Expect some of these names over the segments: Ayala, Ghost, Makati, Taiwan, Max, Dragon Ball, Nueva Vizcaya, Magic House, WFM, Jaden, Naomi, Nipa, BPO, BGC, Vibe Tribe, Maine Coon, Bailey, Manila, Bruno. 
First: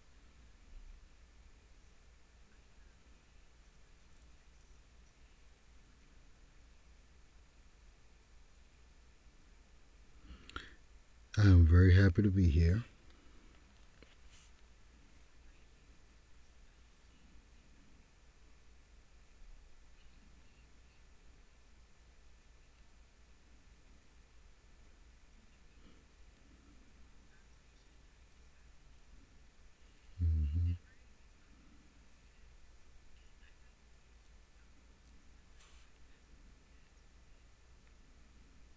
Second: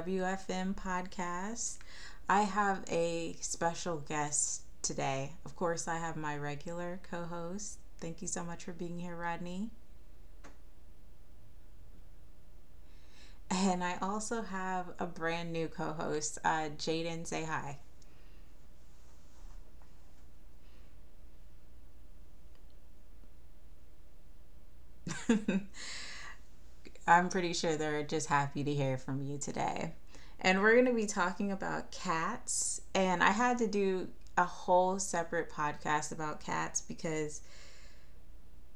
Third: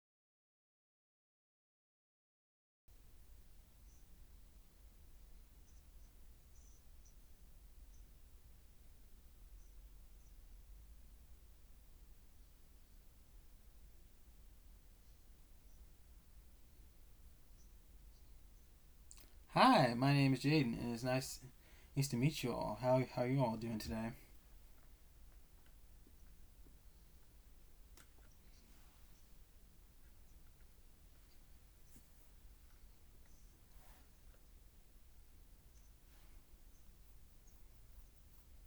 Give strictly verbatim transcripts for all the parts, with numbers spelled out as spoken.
W F M podcast. I have a special guest today. Of course, I have my regular co host. Thank you so much for being here, Rodney. I'm very happy to be here. And I also have a brand new co host, uh, Jaden. Say hi. Hi, my name is Jaden, and it's nice nice to meet you all. How how you all doing today? I'm pretty sure they're just happy to hear from you today. And Mm-hmm. we're going to be talking about cats. And I had to do a whole separate podcast about cats because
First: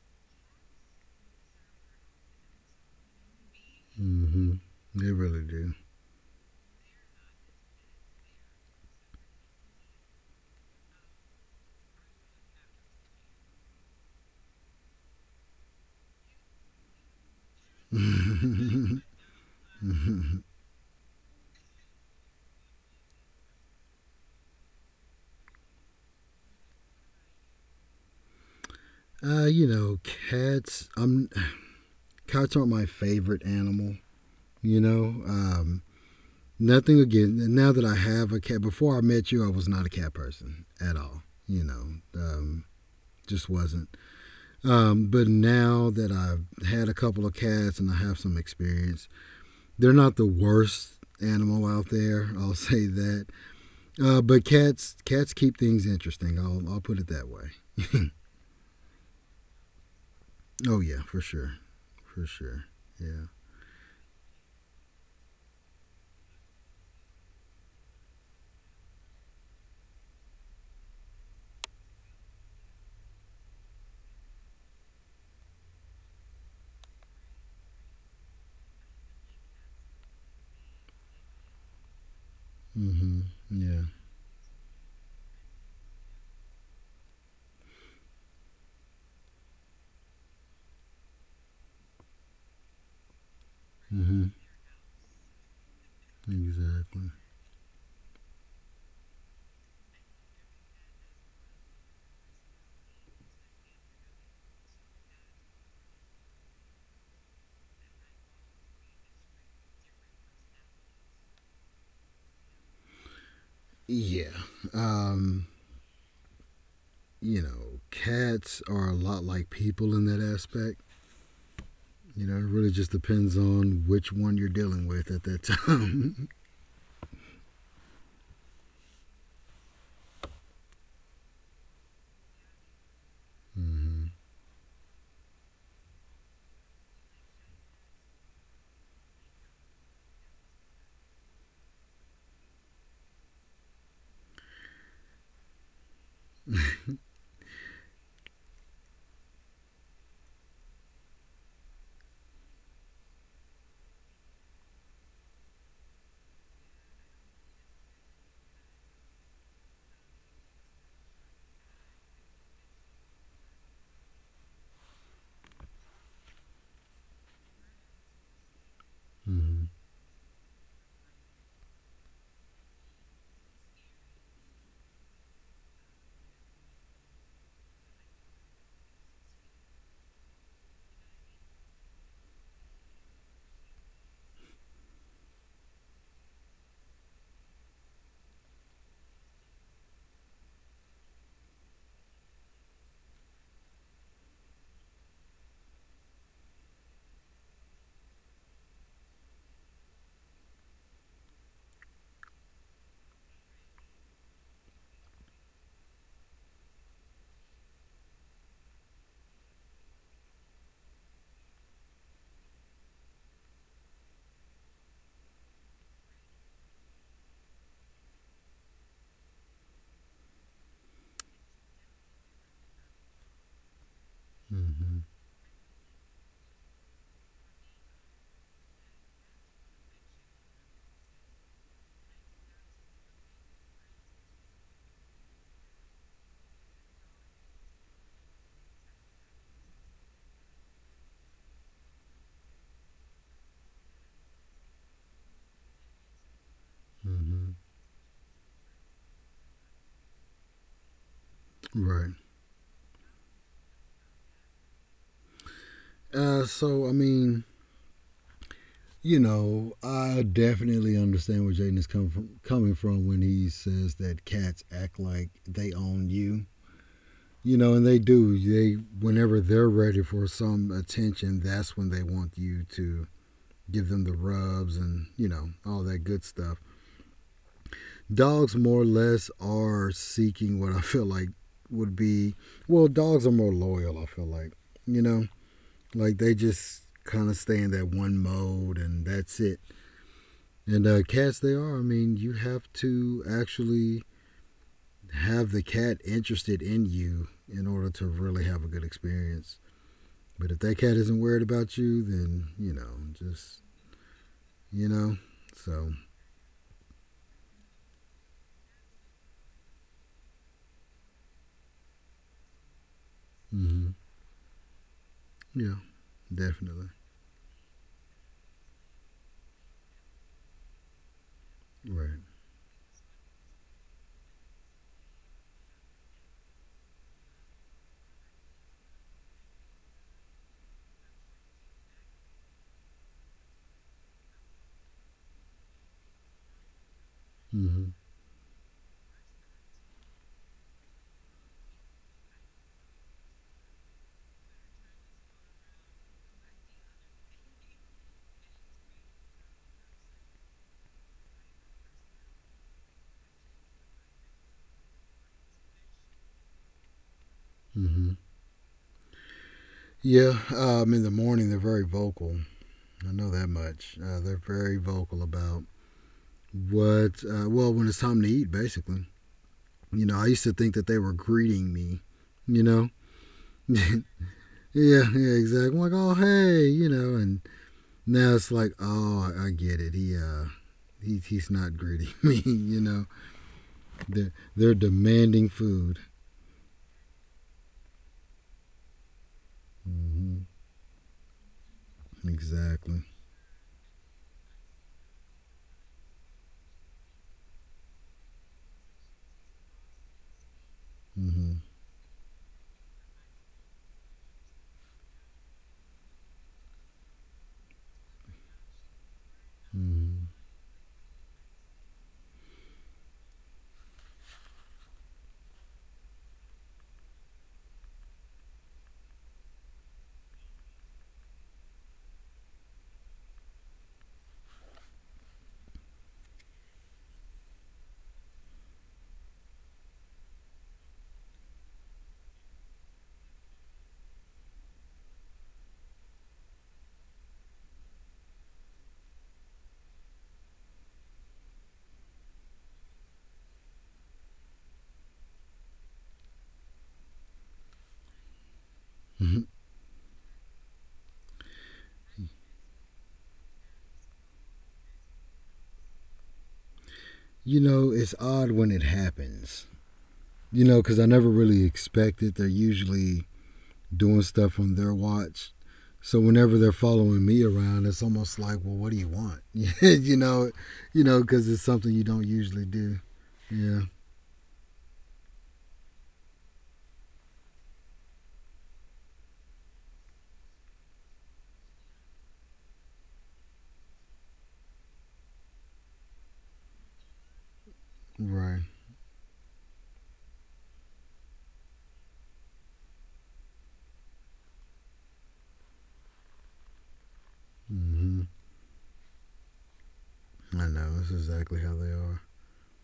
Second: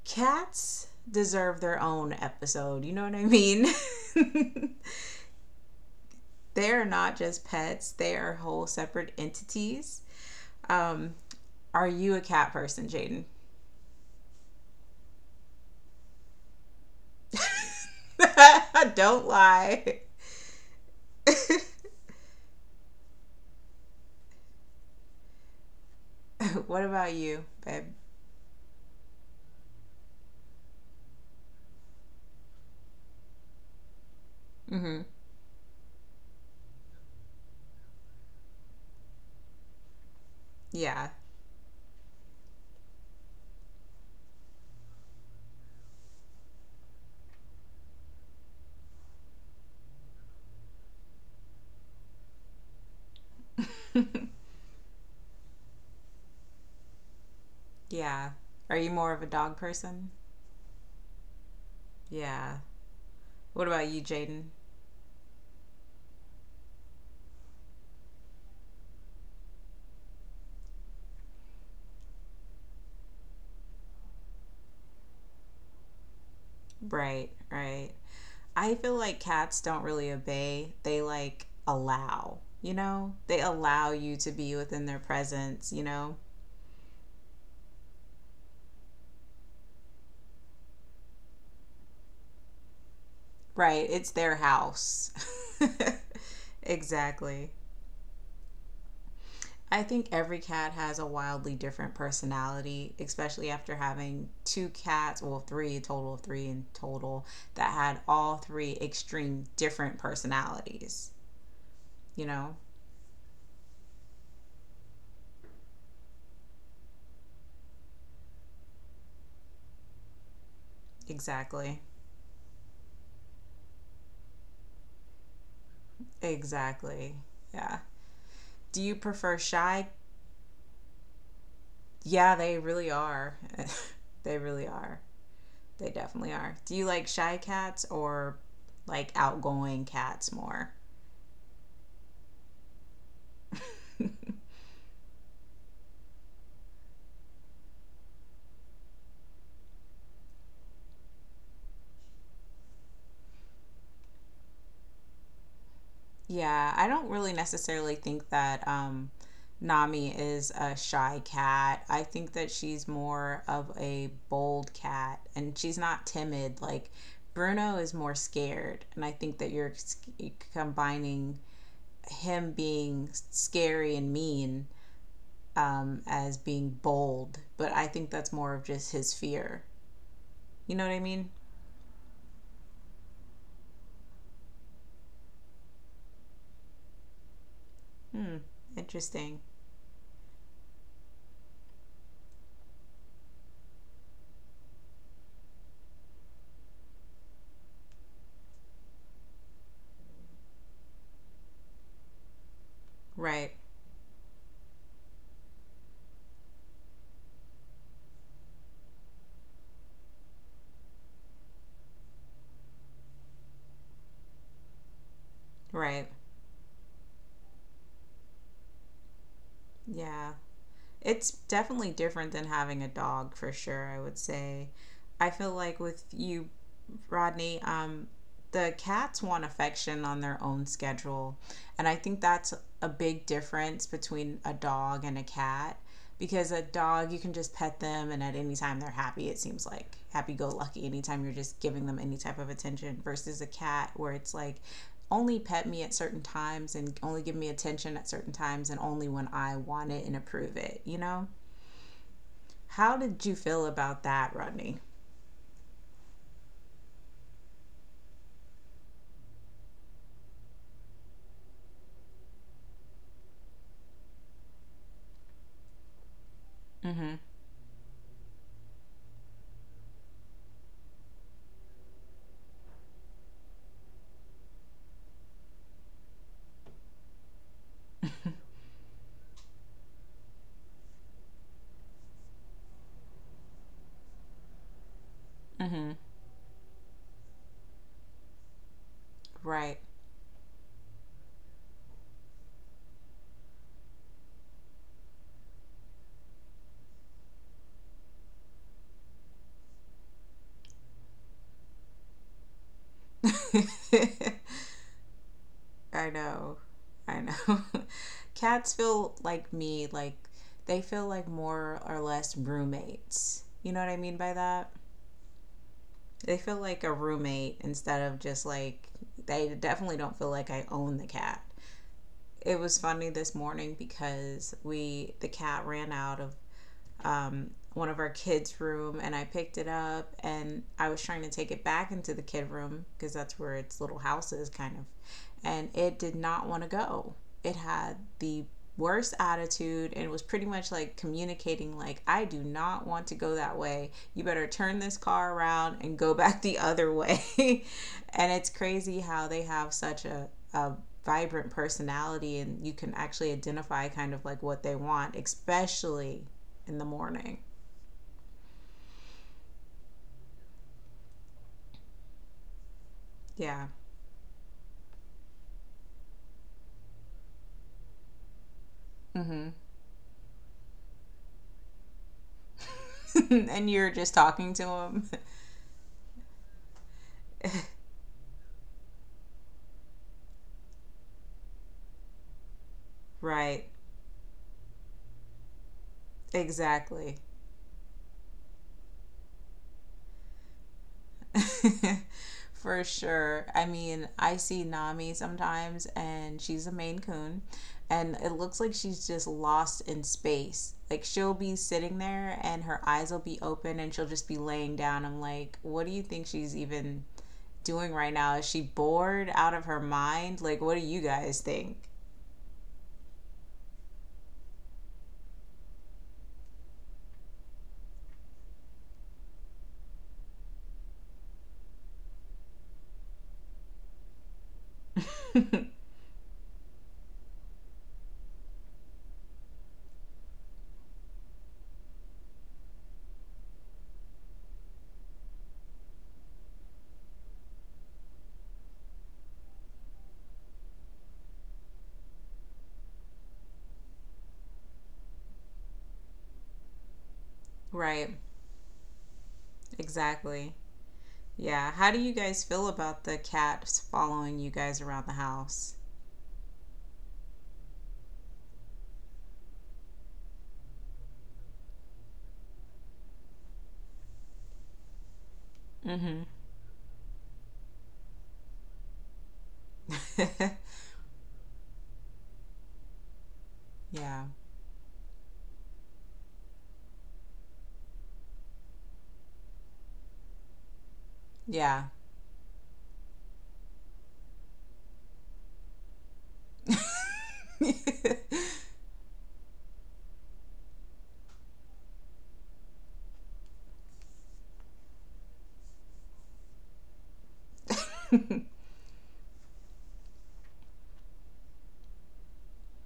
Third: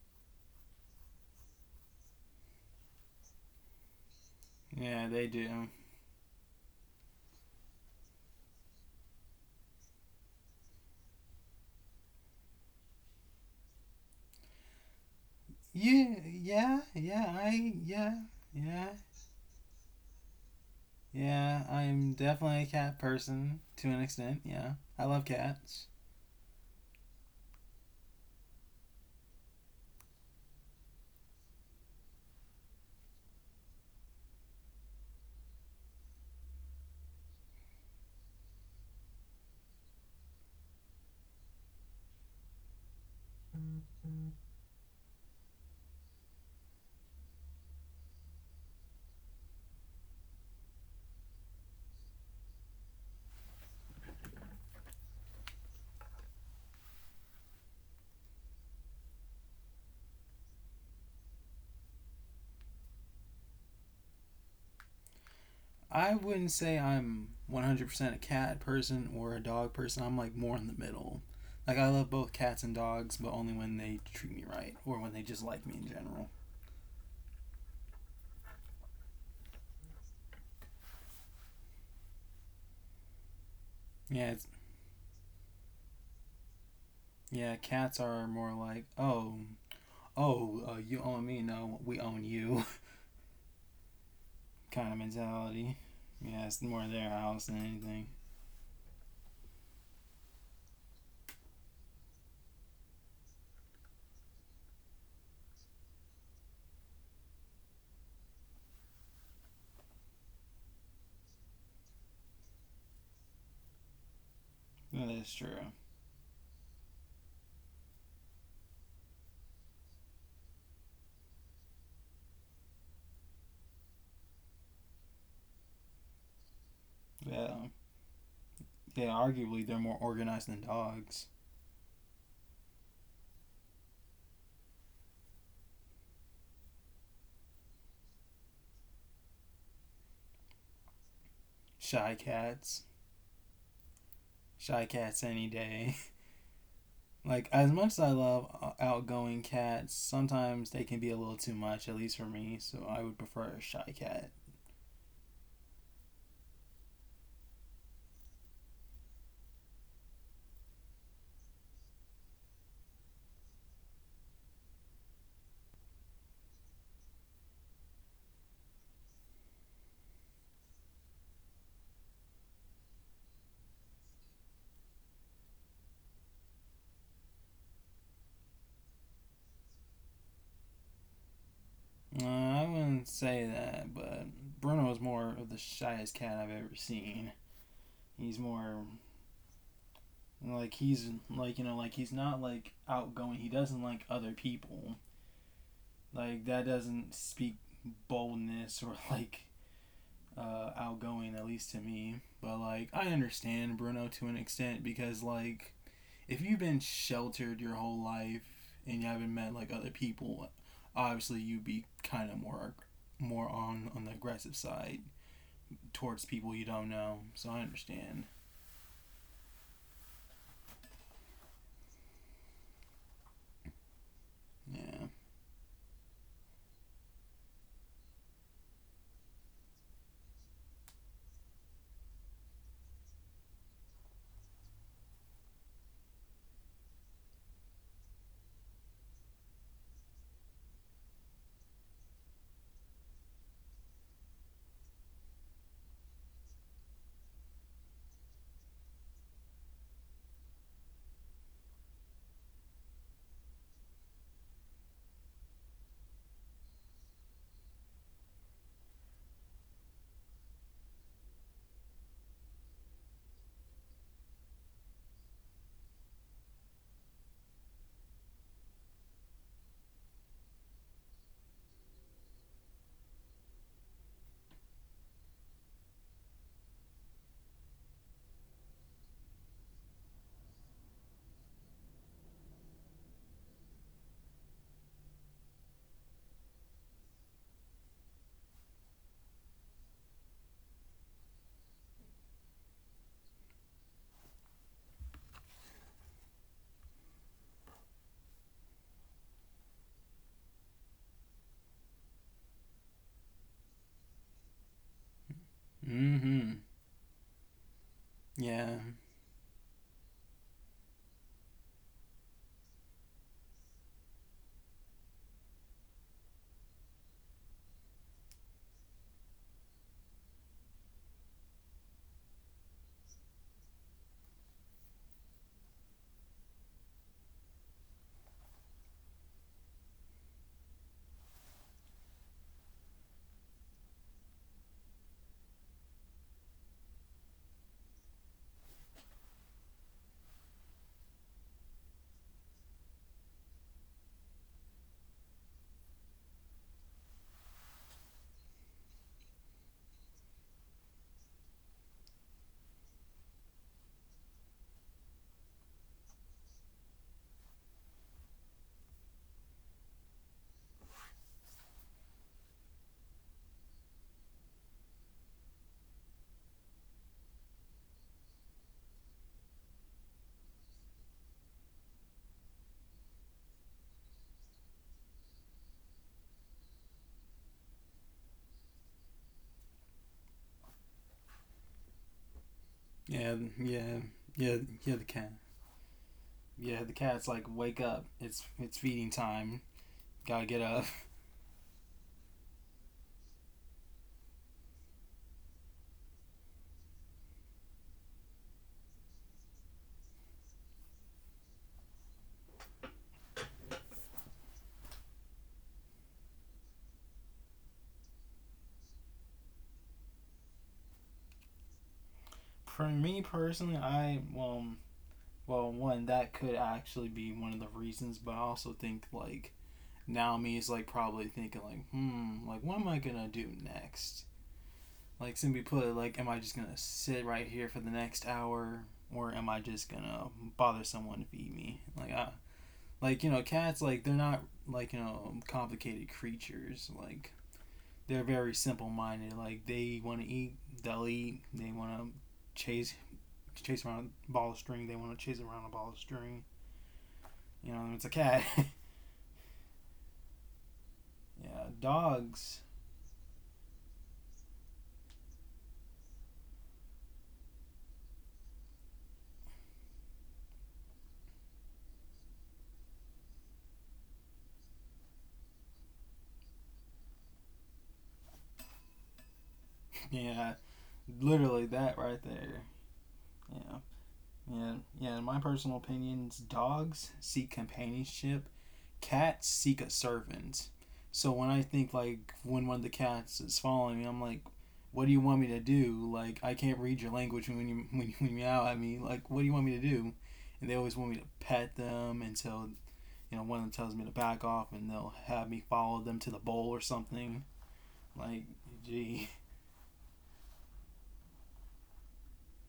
cats deserve their own episode. You know what I mean? Mm-hmm. Yeah, They they really do. do. They're not just pets, they are whole separate entities. Um, are you a cat person, Jaden? Yeah, yeah, yeah. I yeah, yeah, Don't lie. yeah. I am definitely a cat person to an extent. Yeah, I love cats. What about you, babe? Uh, you know, cats. Um, cats aren't my favorite animal. You Mm-hmm. know, um, Nothing again. Now that I have a cat, before I met you, I was not a cat person at Yeah. all. You know, um, just wasn't. Um, but now that I've had a couple of cats and I have some experience, they're not the worst animal out there. I'll say that Uh, but cats cats keep things interesting. I'll I'll put it that way. Yeah. Are you more of a dog person? Oh yeah, for sure, for Yeah. sure. Yeah. What about you, Jaden? I wouldn't say I'm one hundred percent a cat person or a dog person. I'm like more in the middle. Like I love both cats and dogs, but only when they treat me right or when they just like me in general. Right, right. I feel like cats don't really obey. They like allow, you know? hmm They Yeah. allow you to Yeah, be it's, within their presence, you know? yeah. Cats are more like oh oh, uh, you own me, no, we own you Right, it's hmm their kind house. of mentality. Yeah, it's more Exactly. their Exactly. house than anything. I think every cat has a wildly different personality, especially after having two cats, well, three, a total of three in total, that had all three extreme different personalities. You know? Yeah. Yeah, Um. that's true. You know, cats are a lot like people in that aspect. Exactly. You know, it really just depends on which one you're dealing with at that time. Exactly. Yeah. Yeah, Do you yeah, prefer shy? arguably they're more organized than dogs. Yeah, they really are. hmm They really are. They definitely are. Do you like shy cats or like outgoing cats more? Shy cats. Shy cats any day. Like, as much as I love uh, outgoing cats, sometimes they can be a little too much, at least for me, so I would prefer a shy cat. Yeah, I don't really necessarily think that um, Nami is a shy cat. I think that she's more of a bold cat and she's not timid. Like Bruno is more scared. And I think that you're hmm s- combining him being scary and mean um, as being bold, but I think that's more of just his fear. You know what I mean? Uh, I wouldn't say that, but Bruno is more of the shyest cat I've ever seen. Hmm. He's more Interesting. like he's like you know like he's not like outgoing. He doesn't like other people. Like that doesn't speak boldness or like uh, outgoing at least to me. But like I Right. understand Bruno to an extent because like if you've been sheltered your whole life and you haven't met like other people, obviously you'd be kind of more more on on the aggressive side Right. towards people you don't know. So I understand. Yeah. It's definitely different than having a dog, for sure, I would say. hmm Yeah. I feel like with you, Rodney, um, the cats want affection on their own schedule, and I think that's a big difference between a dog and a cat, because a dog you can just pet them and at any time they're happy. It seems like happy go lucky anytime you're just giving them any type of attention, versus a cat where it's like only pet me at certain times and only give me hmm attention at certain times and only when I want it and approve it, you know? Right. How did you feel about that, Rodney? Uh. So I mean, you know, I definitely understand where Jaden is coming from, coming from when he says that cats act like they own you. Mm hmm. You know, and they do. They Whenever they're ready for some attention, that's when they want you to give them the rubs and, you know, all that good stuff. Dogs more or less are seeking what I feel like would be well, dogs are more loyal, I feel like. You know, Mm hmm. like they just kind of stay in that one mode and that's it. Right. And uh, cats, they are. I mean, you have to actually have the cat interested in you in order to really have a good experience. But if that cat isn't worried about you, then, you know, just, you know, so, I know. Mm-hmm. I know. Cats Yeah. feel like me, like they feel like more or less roommates. You know what mm-hmm. I mean by that? Yeah, They feel like definitely. a roommate instead of just like, they definitely don't feel like I own the cat. Right. It was funny this morning because we the cat ran out of um, one of our kids' room, and I picked it up, and I was trying to take it back into the kid room because that's where its little house is, kind of, and it did not want to go. It Mm-hmm. had the worst attitude and was pretty much like communicating like I do not want to go that way. You better turn this car around and go back the other way. And it's crazy how they have such a, a vibrant personality and you can actually identify kind of like what they want, especially in the morning. Mm-hmm. Yeah, um, in the morning, they're very vocal. I know that Yeah. much. Uh, they're very vocal about what, uh, well, when it's time to eat, basically. Mm-hmm. You know, I used to think that they were greeting me, you know? And you're just talking to Yeah, him. yeah, exactly. I'm like, oh hey, you know, and now it's like, oh, I get it. He uh he, he's not greeting me, you know. Yeah, Right. yeah, They're yeah, they're yeah. The cat. demanding food. Yeah, the Exactly. cat's like, wake up. It's it's feeding time. Gotta Hmm get up. For Exactly. sure. I mean, I see Nami sometimes, and she's a Maine Coon, and it looks like she's just lost in space. Like she'll be hmm sitting there, and her eyes will be open, and she'll just be laying down. I'm like, what do you think she's even doing right now? Is she bored out of her hmm mind? Like, what do you guys think? For me personally, I well, well, one that could actually be one of the reasons, but I also think like now me is like probably thinking like, hmm, like what am I gonna do next? Like simply put, like am I just gonna sit right here for the next hour, or am I just gonna bother someone to feed me? Like I, like you know, cats like they're not like you know complicated creatures. Like they're very simple minded. Like they want to eat, they'll eat. They want to chase chase around a ball of string. They want to chase around a ball of string. You know, Right. it's a cat. Exactly. Yeah. yeah, How do you guys feel dogs. about the cats following you guys around the house? You know, it's odd when it happens. You know, because I never really expect it. They're usually doing stuff on their watch. So Mm-hmm. whenever they're following me around, it's almost like, well, what do you want? you know, Yeah, you know, because it's literally something you that don't right usually there. do. Yeah, Yeah, Yeah. yeah, yeah. In my personal opinions, dogs seek companionship, cats seek a servant. So when I Yeah. think like when one of the cats is following me, I'm like, what do you want me to do? Like I can't read your language when you when you, when you right. meow at me. Like what do you want me to do? And they always want me to pet them until you know one of them tells me to back off, and they'll have me follow them to the bowl or something. hmm Like gee, I know. That's exactly how they are.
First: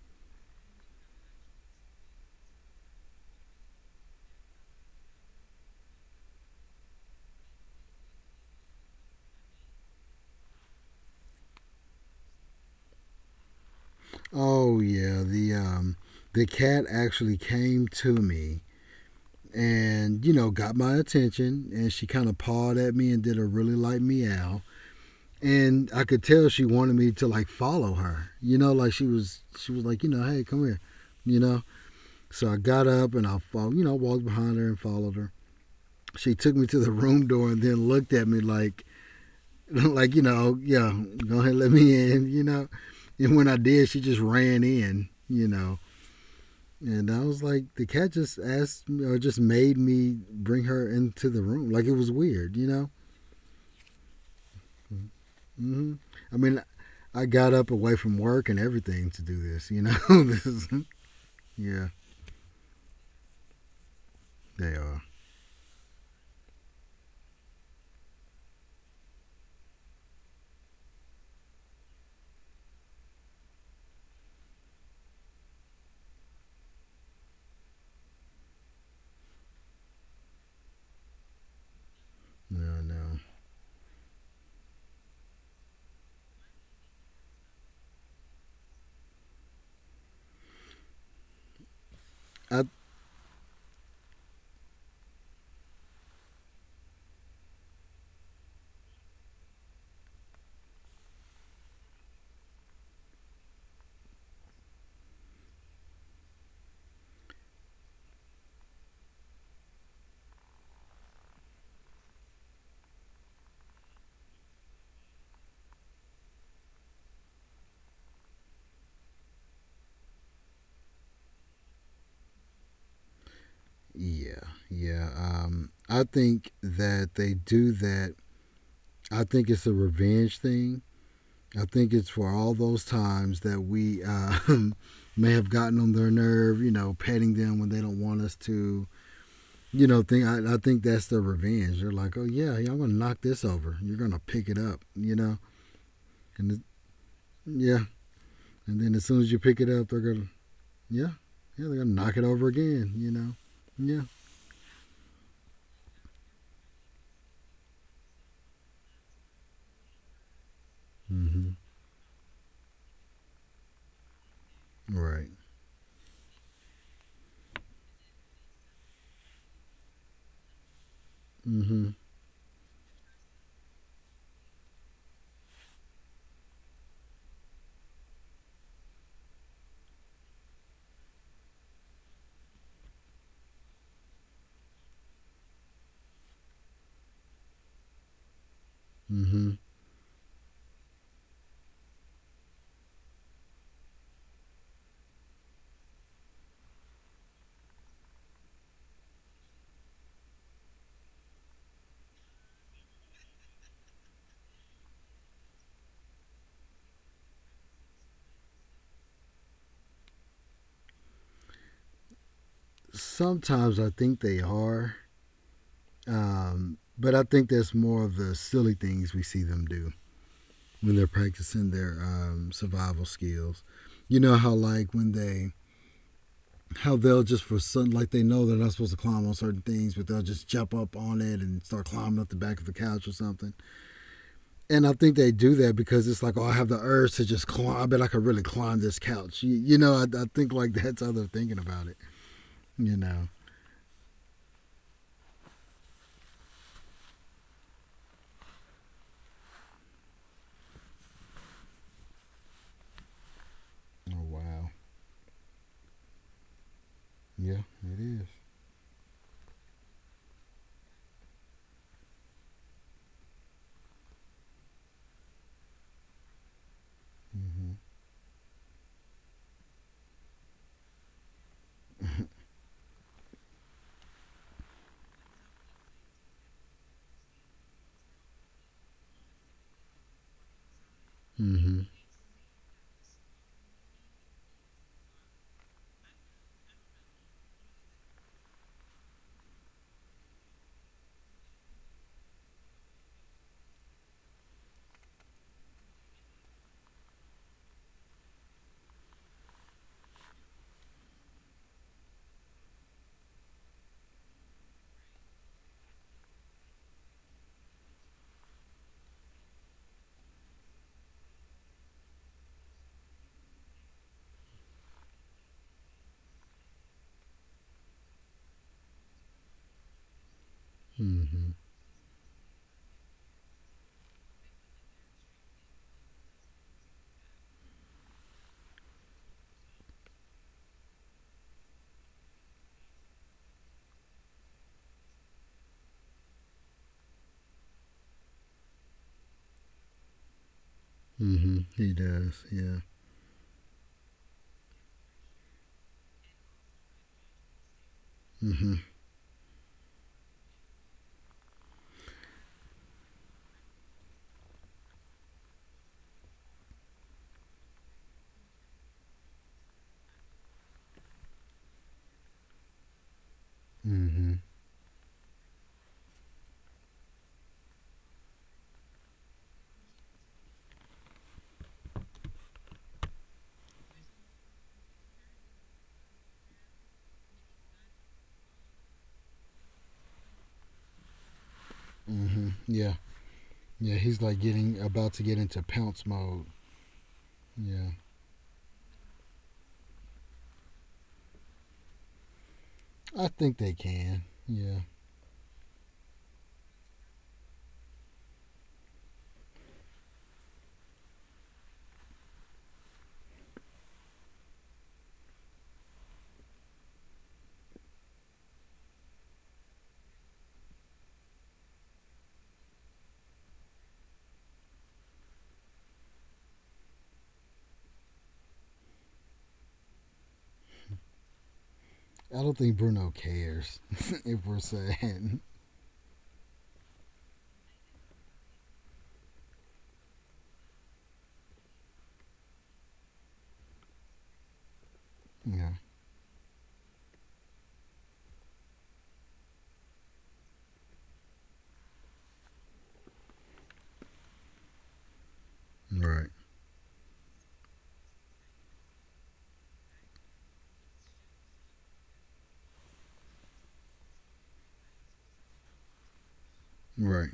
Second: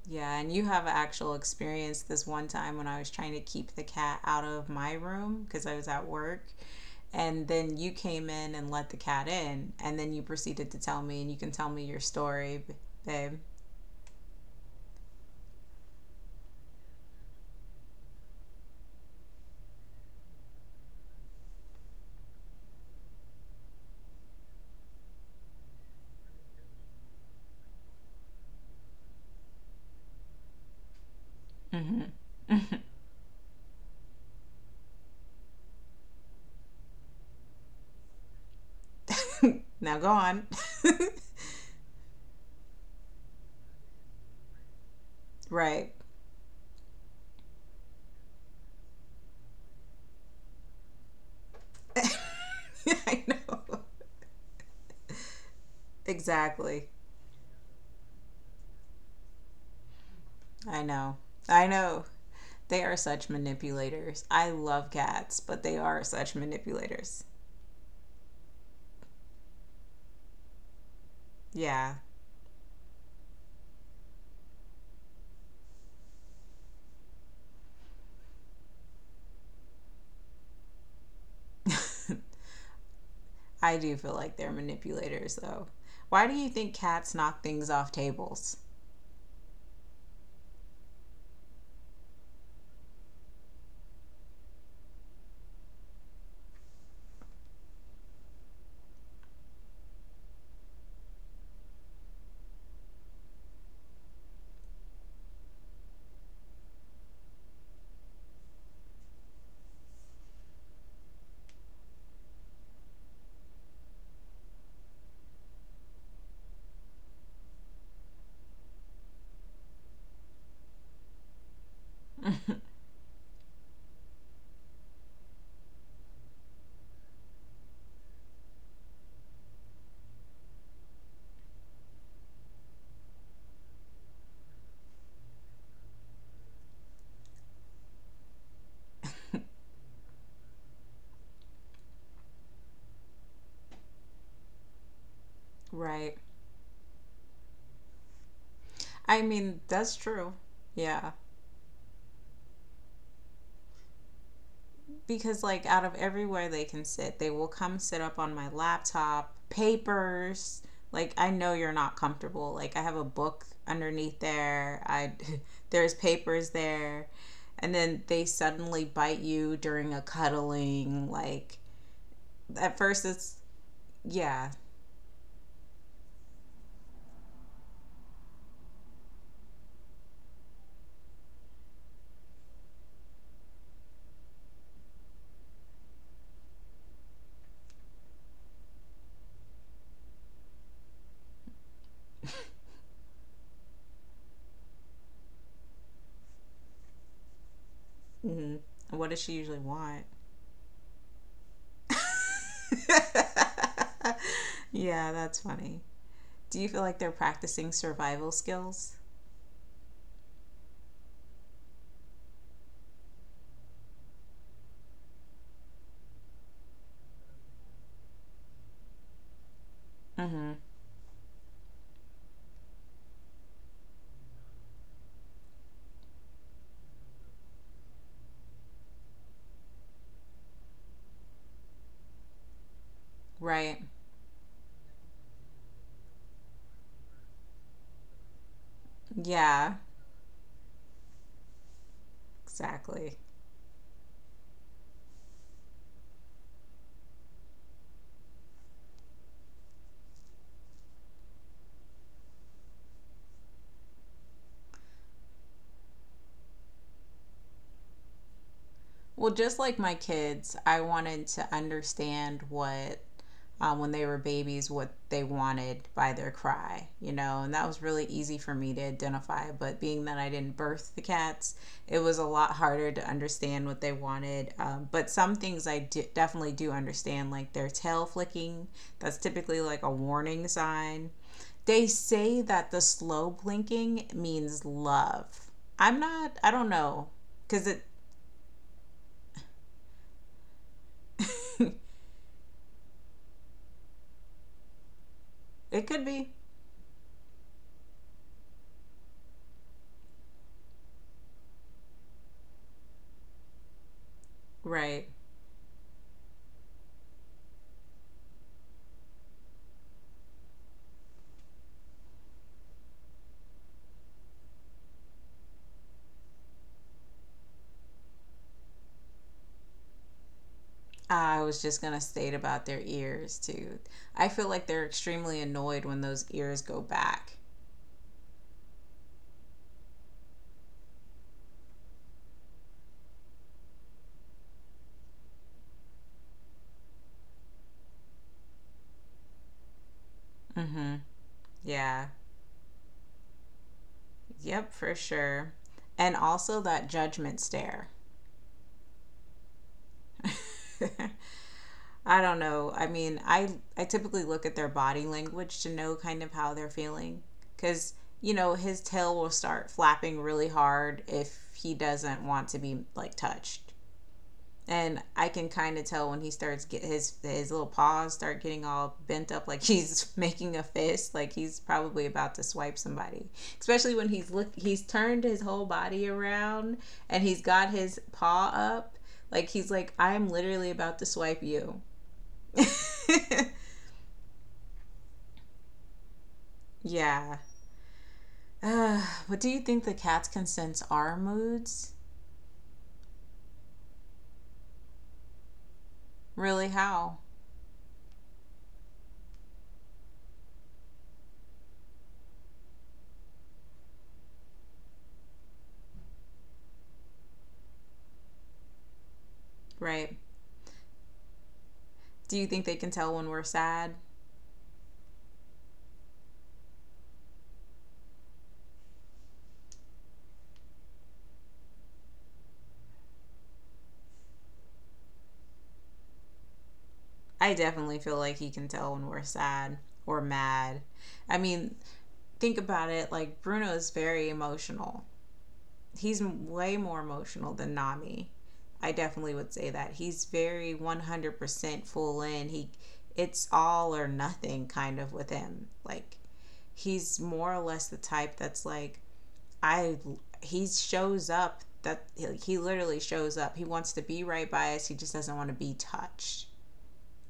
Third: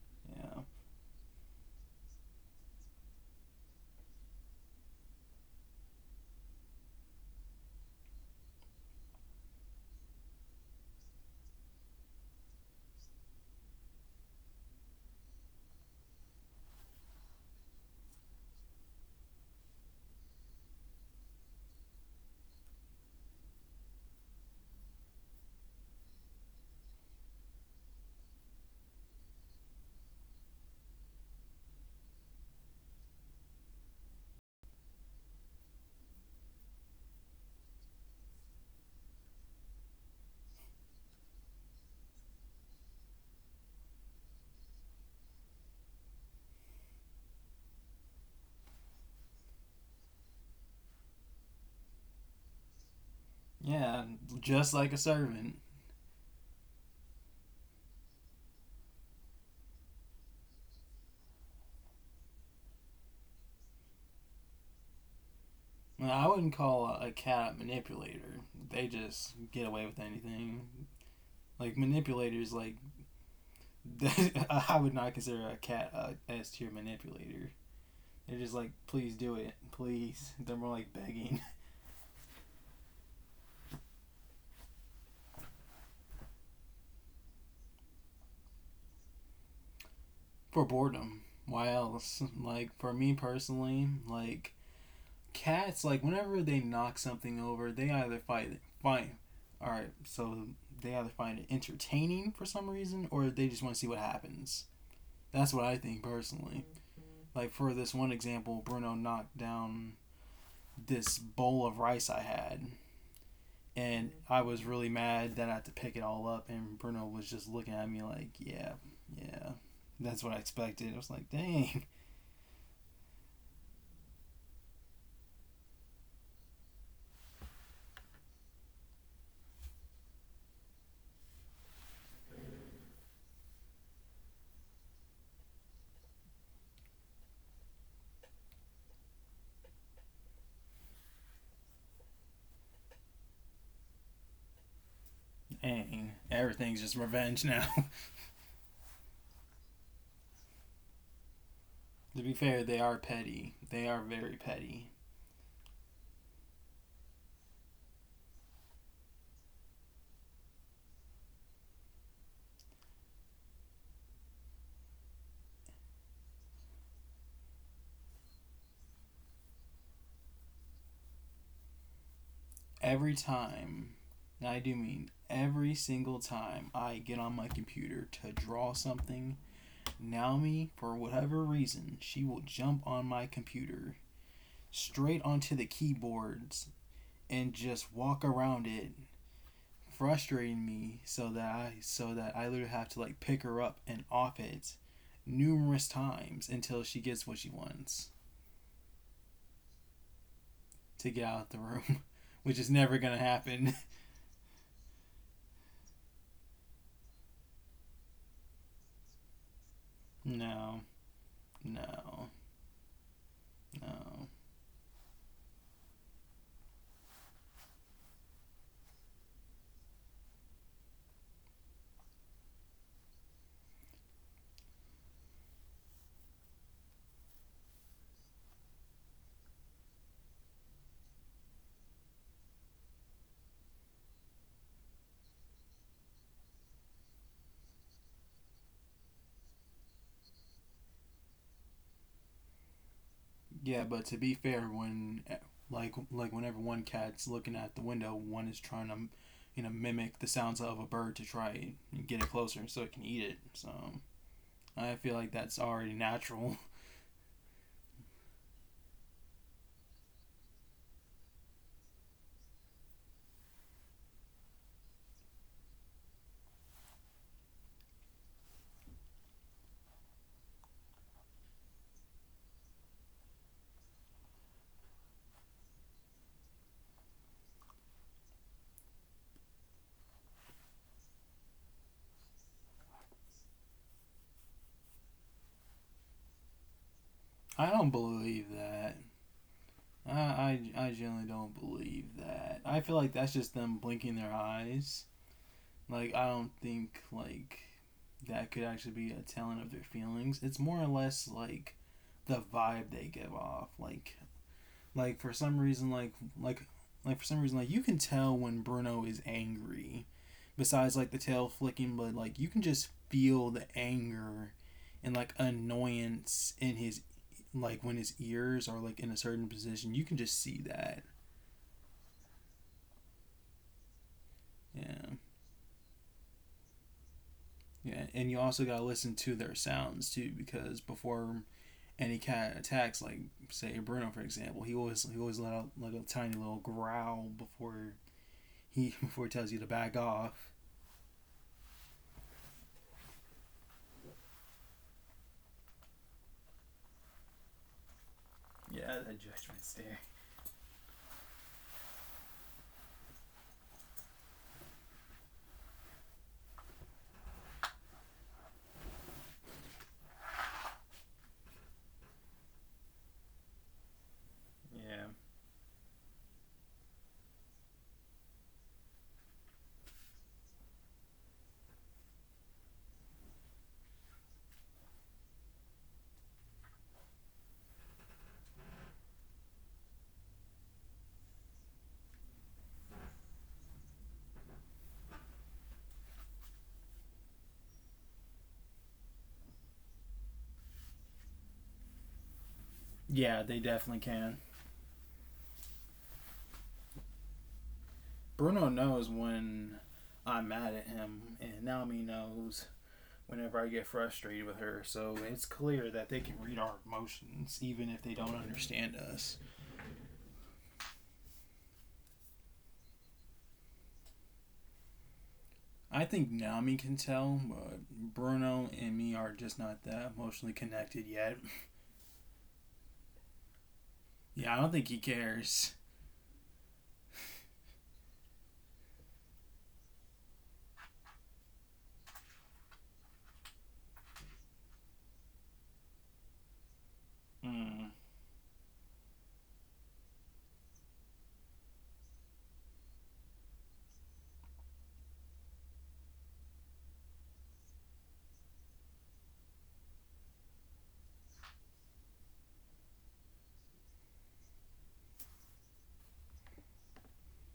Yeah, and yeah, you have an actual experience this one time when I was trying to keep the cat out of my room because I was at work. And then you came in and let the cat in. And then you proceeded to tell me, and you can tell me your story, babe. Oh yeah, the um, the cat actually came to me and you know got my attention, and she kind of pawed at me and did a really light meow, and I could tell she wanted me to like follow her. You know, like she was she was like you know hey come here, you know. Mm-hmm. So I got up and I fo- you know walked behind her and followed her. She took me to the room door and then looked at me like Now go like you on. know, yeah, go ahead, let me in, you know. And when I did, she just ran in, you know. Right. And I was like, the cat just asked me or just made me bring her into the room. Like it was weird, you know. I know. yeah, just like a servant. Hmm I mean, Exactly. I got up away from work and everything to do this, you know. this is, I know. I yeah, know. They are such manipulators. I they love are. cats, but they are I such wouldn't call a, a manipulators. cat a manipulator. They just get away with anything. Like Yeah. manipulators, like I would not consider a cat a S tier manipulator. They're just like, please do it, please. They're more like begging. No, no. I do feel like they're manipulators, though. Why do you think cats knock things off tables? For boredom. Why else? Like I for me personally, like cats, like whenever they knock something over, they either find it, find, all right, so they either find it entertaining for some reason, or they just want to see what happens. That's what I think personally. Like for this one example, Bruno knocked down this bowl of rice I had, and I was really mad that I had to pick it all up. And Bruno was just looking at me like, "Yeah, yeah, that's what I expected." I was like, "Dang, Yeah, yeah. Um, I think that they do that. I think it's a revenge thing. I think it's for all those times that we uh, may have gotten on their nerve, you know, petting them when they don't want us to, you know, think I, I think that's their revenge. They're like, oh yeah, yeah, I'm gonna knock this over. You're gonna pick it up, you know, dang, Right. and everything's it, just revenge now." yeah, and then as soon I as you pick mean, it up, that's they're gonna true. yeah, Yeah. yeah, they're gonna To be knock it fair, over they are again, you petty. know, They are yeah, very petty. Because like out of everywhere they can sit, they will come sit up on my laptop papers. Like, I mm-hmm. know you're not comfortable. Like, I have a book underneath there. I Right, There's papers there. And then they suddenly bite you during a cuddling. Like mm-hmm, at Every first it's, time, and I yeah. do mean every single time I get on my computer to draw something, Naomi, for whatever reason, she will jump on my computer straight onto the keyboards and just walk around it mm-hmm. frustrating me so that I so that I literally have to like pick her up and off it numerous times until she gets what she wants, Mm-hmm. What does she usually want? to get out of the room, which is never gonna happen. Yeah, that's funny. Do you feel like they're practicing survival skills? no, no, Sometimes I no. think they are, um, but I think that's more of the silly things we see them do Mm-hmm. when they're practicing their um, survival skills. You know how like when they how they'll just for some like they know they're not supposed to climb on certain things, but they'll just jump up on it and start climbing up the back of the couch or something. Right. And I think they do that because it's like, oh, I have the urge to just climb. I bet I could really climb this couch. You, yeah. You know, I, I think like that's how they're thinking about it. You Exactly. know. Yeah, but to be fair, when like like whenever one cat's looking at the window, one is trying to you know mimic the sounds of a bird to try and get it closer so it can eat it. So Oh wow. I feel like that's already natural. Yeah, it is. Well, just like my kids, I wanted to understand what, um, when they were babies, what they wanted by their cry, you know, and that Mm-hmm. was really easy for me to identify. But being that I didn't birth the cats, it was a lot harder to understand what they wanted. Um, but some things I d- definitely do understand, like their tail flicking. That's typically like a warning sign. Mm-hmm. They say that the slow blinking means love. I'm not, I don't know, I because don't it believe that. I, I, I generally don't believe that. I feel like that's just them blinking their eyes. it Like I could don't be. think like that could actually be a telling of their feelings. It's more or less like the vibe they give off. Like like Right. for some reason like like like for some reason like you can tell when Bruno is angry. Besides like the tail flicking, but like you can just feel the anger and like annoyance in his, like when his ears are like in a certain position. You can just see that. I Mm-hmm. was just going to state about their ears, too. I feel like they're Yeah. extremely annoyed when those ears go back. Yeah. And you also got to listen to their sounds too, because before any cat attacks, like say Bruno for example, he always he always let out like a tiny little growl before he before he tells you to back off. Hmm. Mm-hmm. He Yeah. does. Yeah. Yep, for sure. And also that judgment stare. Mm-hmm. Yeah, that judgment stare. I don't know. I mean, I I typically look at their body language to know kind of how they're feeling, cuz you know, his tail will start flapping really hard if he doesn't want to be like touched. Mm-hmm. And I can kind of tell when he starts get his his little paws start getting all bent up, like he's making a fist, like he's probably about to swipe somebody. Especially when he's look, he's turned his whole body around and he's got his paw up, like he's like, I'm literally about to swipe you. Mm-hmm. Yeah. Yeah, he's like getting about to get into pounce mode. Yeah. Yeah, Uh, what do you think the cats can sense our moods? Yeah, I they think they definitely can. can. Yeah, Really, how? Bruno knows when I'm mad at him, and Naomi knows whenever I get frustrated with her. So it's clear that they can read our emotions, even if they don't understand us. Right? Do you think they can tell when we're sad? I think Nami can tell, but Bruno and me are just not that emotionally connected yet. I don't think Bruno cares Yeah, I if don't we're think he sad. cares. I definitely feel like he can tell when we're sad or mad. I mean, think about it. Like, Bruno is very emotional. Yeah. He's way more emotional Mm. than Nami. I definitely would say that. He's very one hundred percent full in. He, it's all or nothing kind of with him. Like, Right. he's more or less the type that's like, I, he shows up that he literally shows up. He wants to be right by us. He just doesn't want to be touched, Right.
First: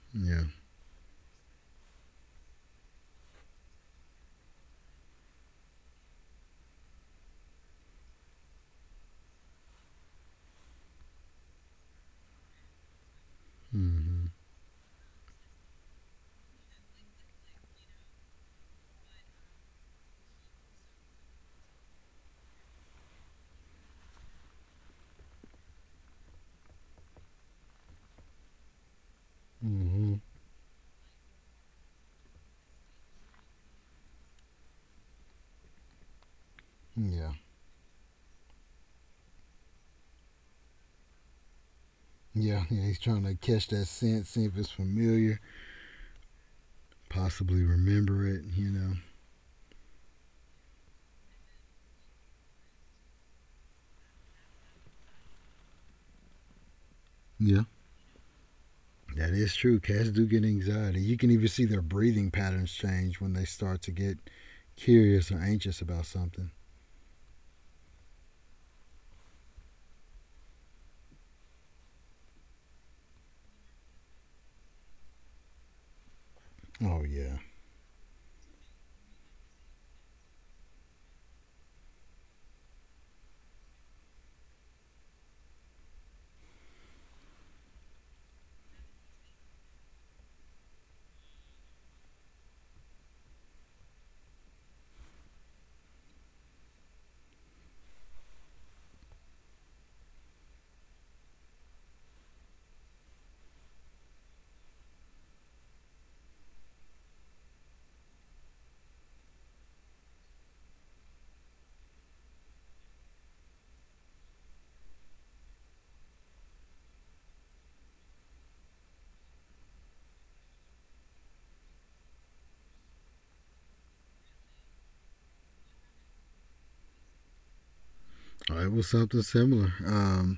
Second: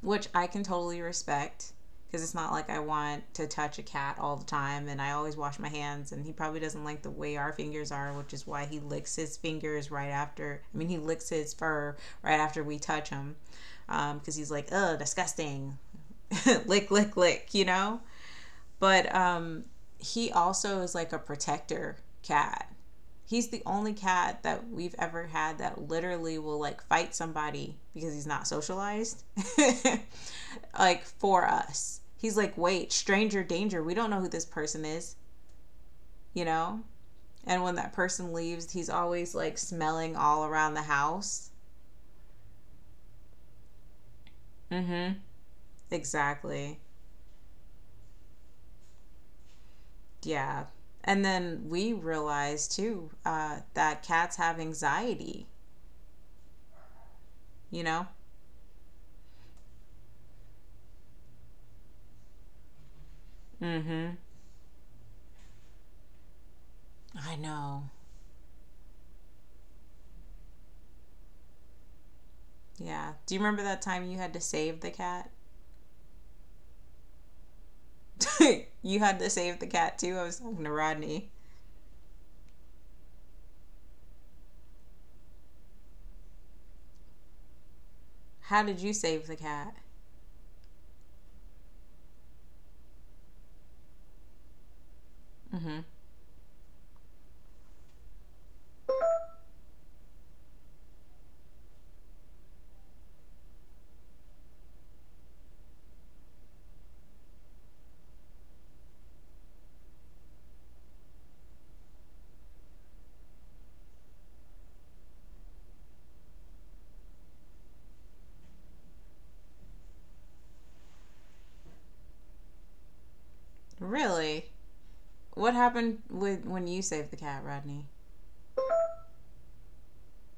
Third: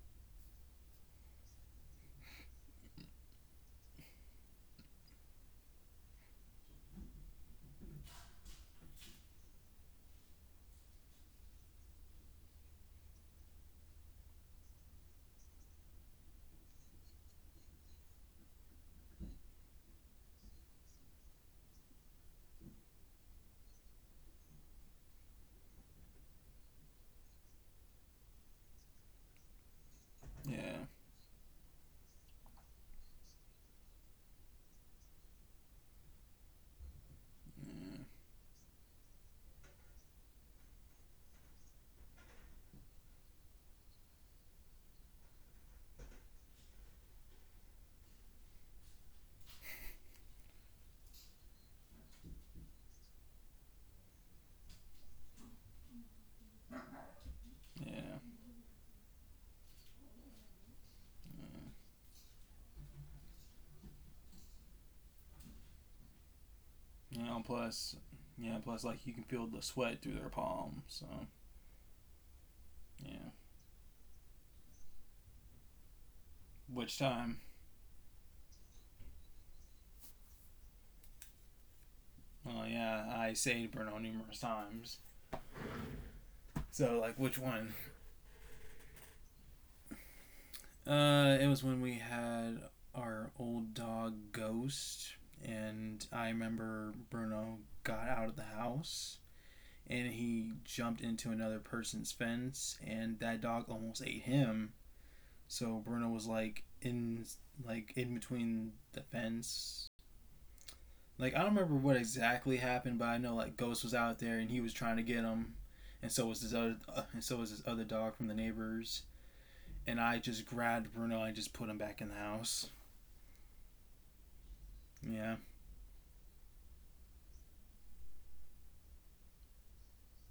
which Yeah. I can totally respect, because it's not like I want to touch a cat all the time and I always wash my hands and he probably doesn't like the way our fingers are, which is why he licks his fingers right after. I mean, he licks his fur right after we touch him, mm um, Mhm. because um, he's like, "Ugh, disgusting, lick, lick, lick," you know. But um, he also is like a protector cat. He's the only cat that we've ever had that literally will like fight somebody because he's not socialized. mm Mhm. Yeah, Like for us. He's like, wait, stranger danger. We don't know who this person is, you know? Yeah. And when that yeah, person leaves, he's always like smelling all around the house. Yeah. Yeah. He's trying to catch that scent, see if it's Mm-hmm. familiar, Exactly. possibly remember it. You know. Yeah. And then we realized too, uh, that cats have anxiety, Yeah. you know? yeah. That is true. Cats do get anxiety. You can even see their breathing patterns change when they start to Mm-hmm. get curious or anxious about something. You I know, know. plus, yeah, plus, like, you can feel the sweat through their palm, so, Yeah. yeah. Do you remember that time you had to save the cat? Which Oh yeah. time? You had to save the cat too. I was talking to Rodney. Oh, yeah, I saved Bruno numerous times. So, like, which one? How did you save the cat? Uh, it was when we had our old dog Ghost, Mm-hmm. and I remember Bruno got out of the house and he jumped into another person's fence and that dog almost ate him. So Bruno was like in like in between the fence. Like I don't remember what exactly happened, but I know like Ghost was out there and he was trying to get him, and so was his other uh, and so was his other dog from the neighbors. And I just grabbed Bruno and just put him back in the house. Really? Yeah, What happened with when you saved the cat, Rodney? It was something similar. Um,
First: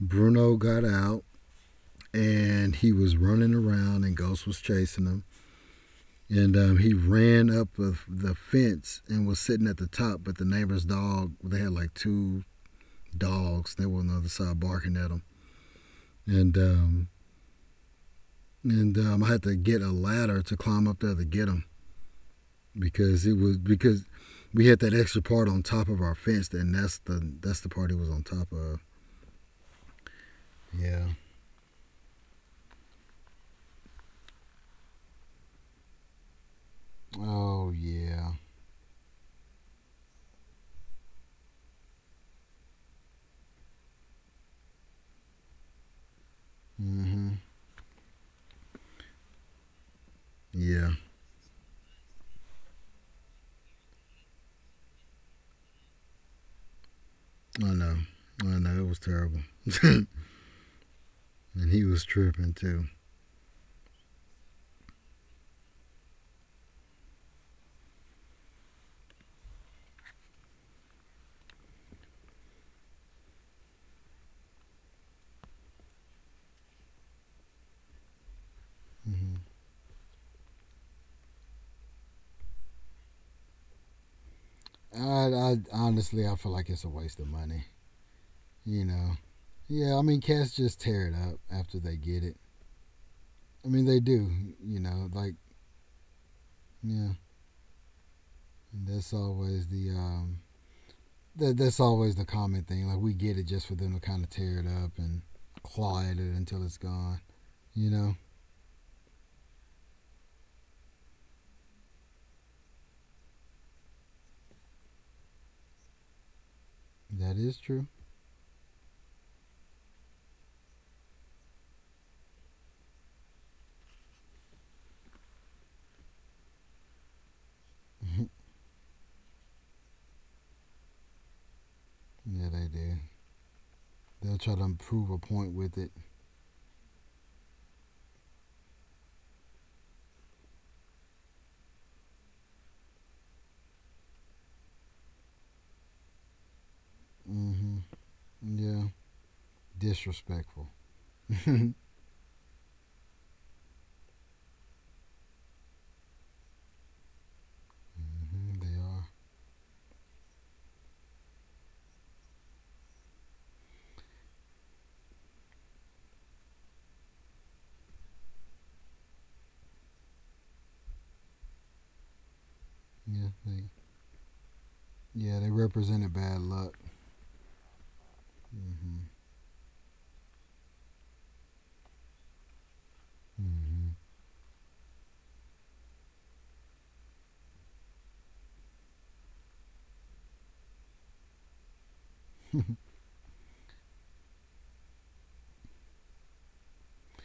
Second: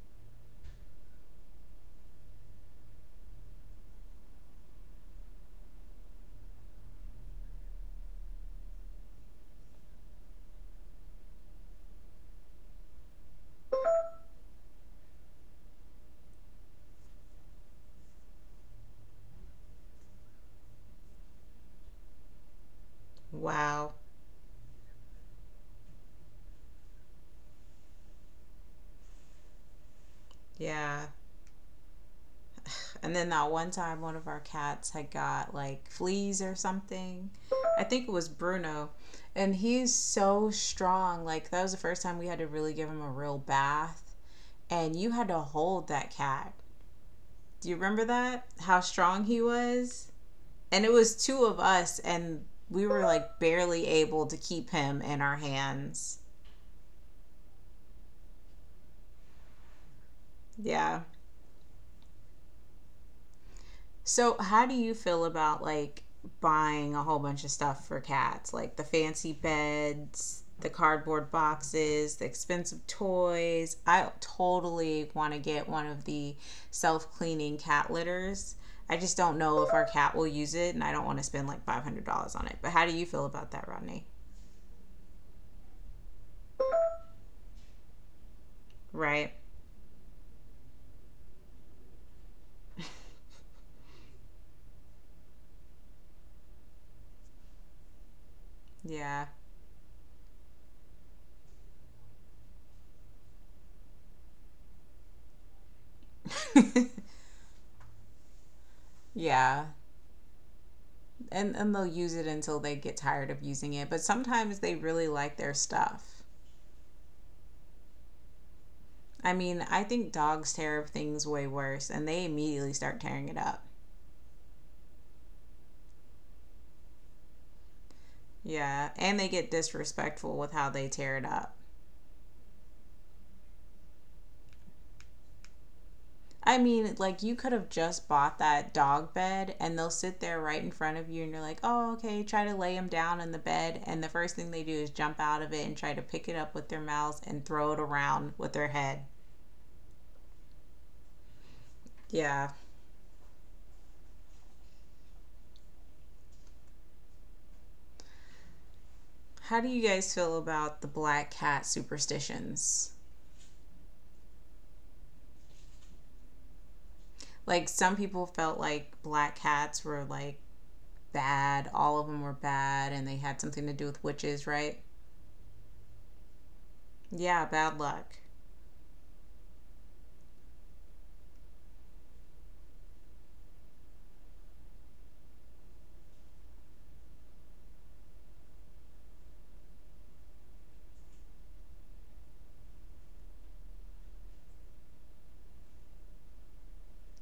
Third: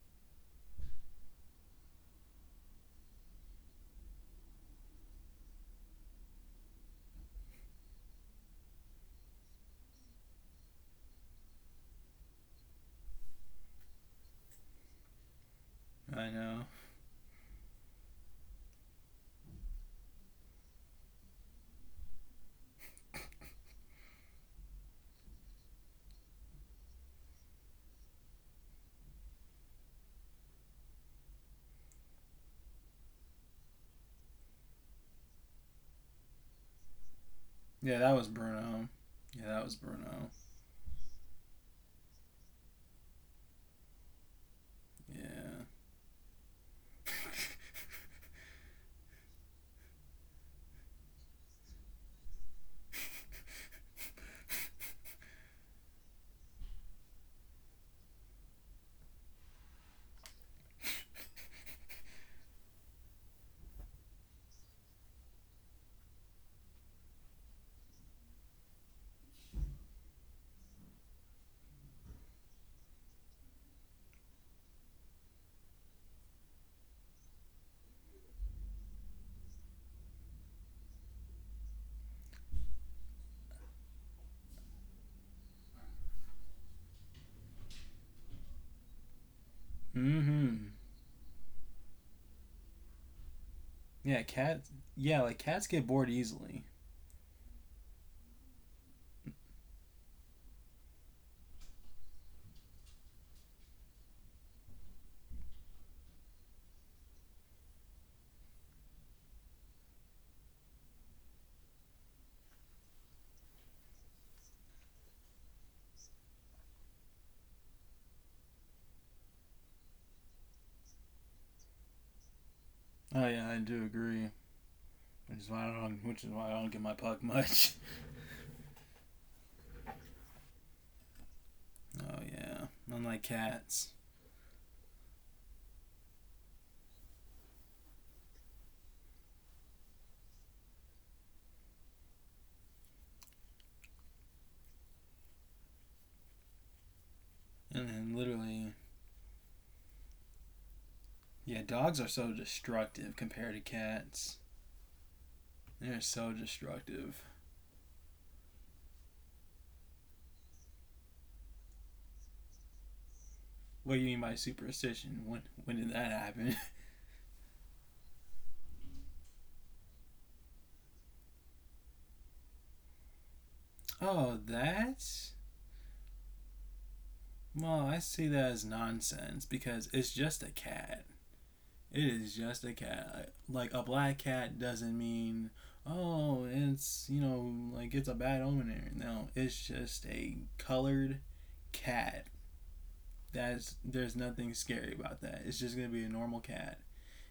Bruno got out and he was running around and Ghost was chasing him. And um, he ran up of the fence and was sitting at the top, but the neighbor's dog, they had like two dogs. They were on the other side barking at him. I And know. um, and um, I had to get a ladder to climb up there to get him because it was Wow. because we had that extra part on top of our fence, and that's the that's the part he was on top of. Yeah. Yeah. And then that one time, one of our cats had got like fleas or something. Oh I Yeah, think it that was was yeah. Bruno. Bruno. Yeah, And that was he's Bruno. so strong. Like, that was the first time we had to really give him a real bath. And you had to Yeah. hold that cat. mm hmm Do you remember that? How strong he was? And Yeah. it was two of us, and we were like barely able to keep him in our hands. I know. I know. It was terrible. And Yeah. he was tripping too. So, how do you feel about like buying a whole bunch of stuff for cats, like the fancy beds, the cardboard boxes, the expensive toys? I totally want to get one of the self-cleaning cat litters. I just Mm-hmm. don't know if our cat will use it, and I don't want to spend like five hundred dollars on it. But how do you feel about that, Rodney? I, I honestly, I feel like it's a waste of money. You know. Right? Yeah, I mean, cats Mm-hmm. just tear it up after they get it. I mean, they Yeah, do. cats. You know, Yeah, like like cats get bored easily. yeah, that's Yeah. always the um, that that's always the common thing. Like we get it just for them to kind of tear it up and claw at it until it's gone. You know, Yeah, and and they'll use it until they get tired of using it, but sometimes they really like their stuff. that is true. I mean, I think dogs tear up things way worse and they immediately start Oh tearing yeah, it I up. do agree. Which is why I don't. Which is why I don't get my puck much. Yeah, and they get disrespectful with how they tear it up. Oh Yeah, yeah, they do. unlike cats. They'll try to prove a point with it. I mean, like you could have just bought that dog bed and they'll sit there right in front of you and you're like, "Oh, okay, try to lay them down in the bed." And the first thing they do is jump out of it and try to pick it up with their mouths and throw And Mm-hmm. it then around with literally, their Yeah, head. disrespectful. yeah, dogs are so Yeah. destructive compared to cats. They're so destructive. Mm, they are. How do you guys feel about the black cat superstitions? What do you mean by superstition? When when did that happen? Like some people felt like black cats were like bad. All of them were bad, and they Yeah, had they, something to do with Oh, witches, right? that. yeah, they represented bad luck. Yeah, Well, bad I luck. see that as Hmm nonsense because it's just a cat. It is just a cat. Like a hmm black cat doesn't mean oh it's you know like it's a bad omen. There. No, it's just a colored cat. That's, there's nothing scary about that. It's just gonna be a normal cat.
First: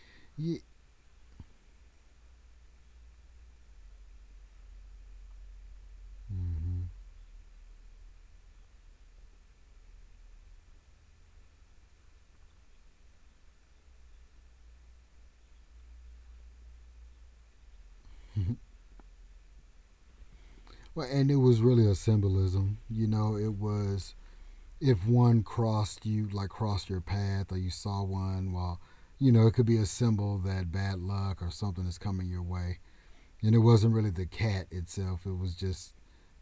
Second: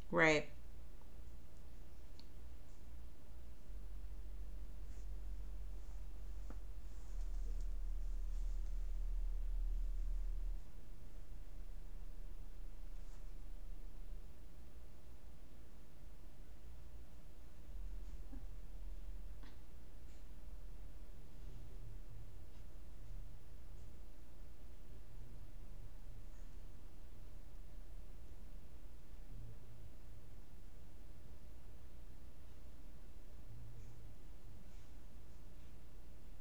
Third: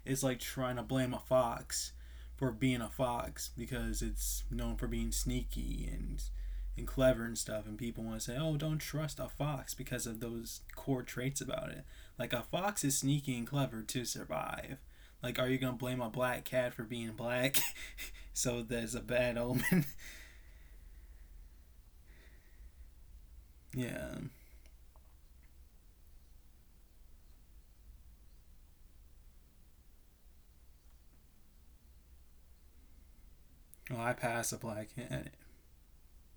It's like Right. Yeah. trying to blame a fox for being a fox because it's known for being sneaky and hmm and clever and stuff and people want to say oh don't trust a fox because of those core traits about it, like a fox is sneaky and clever to survive, like are you gonna blame a black cat for being black so that's a bad omen. Well, and it was really a symbolism. You know, it was Yeah, if one crossed you, like crossed your path, or you saw one, well, you know, it could be a symbol that bad luck or something is coming your way. And it wasn't well really I the pass a cat black itself. cat. It was just,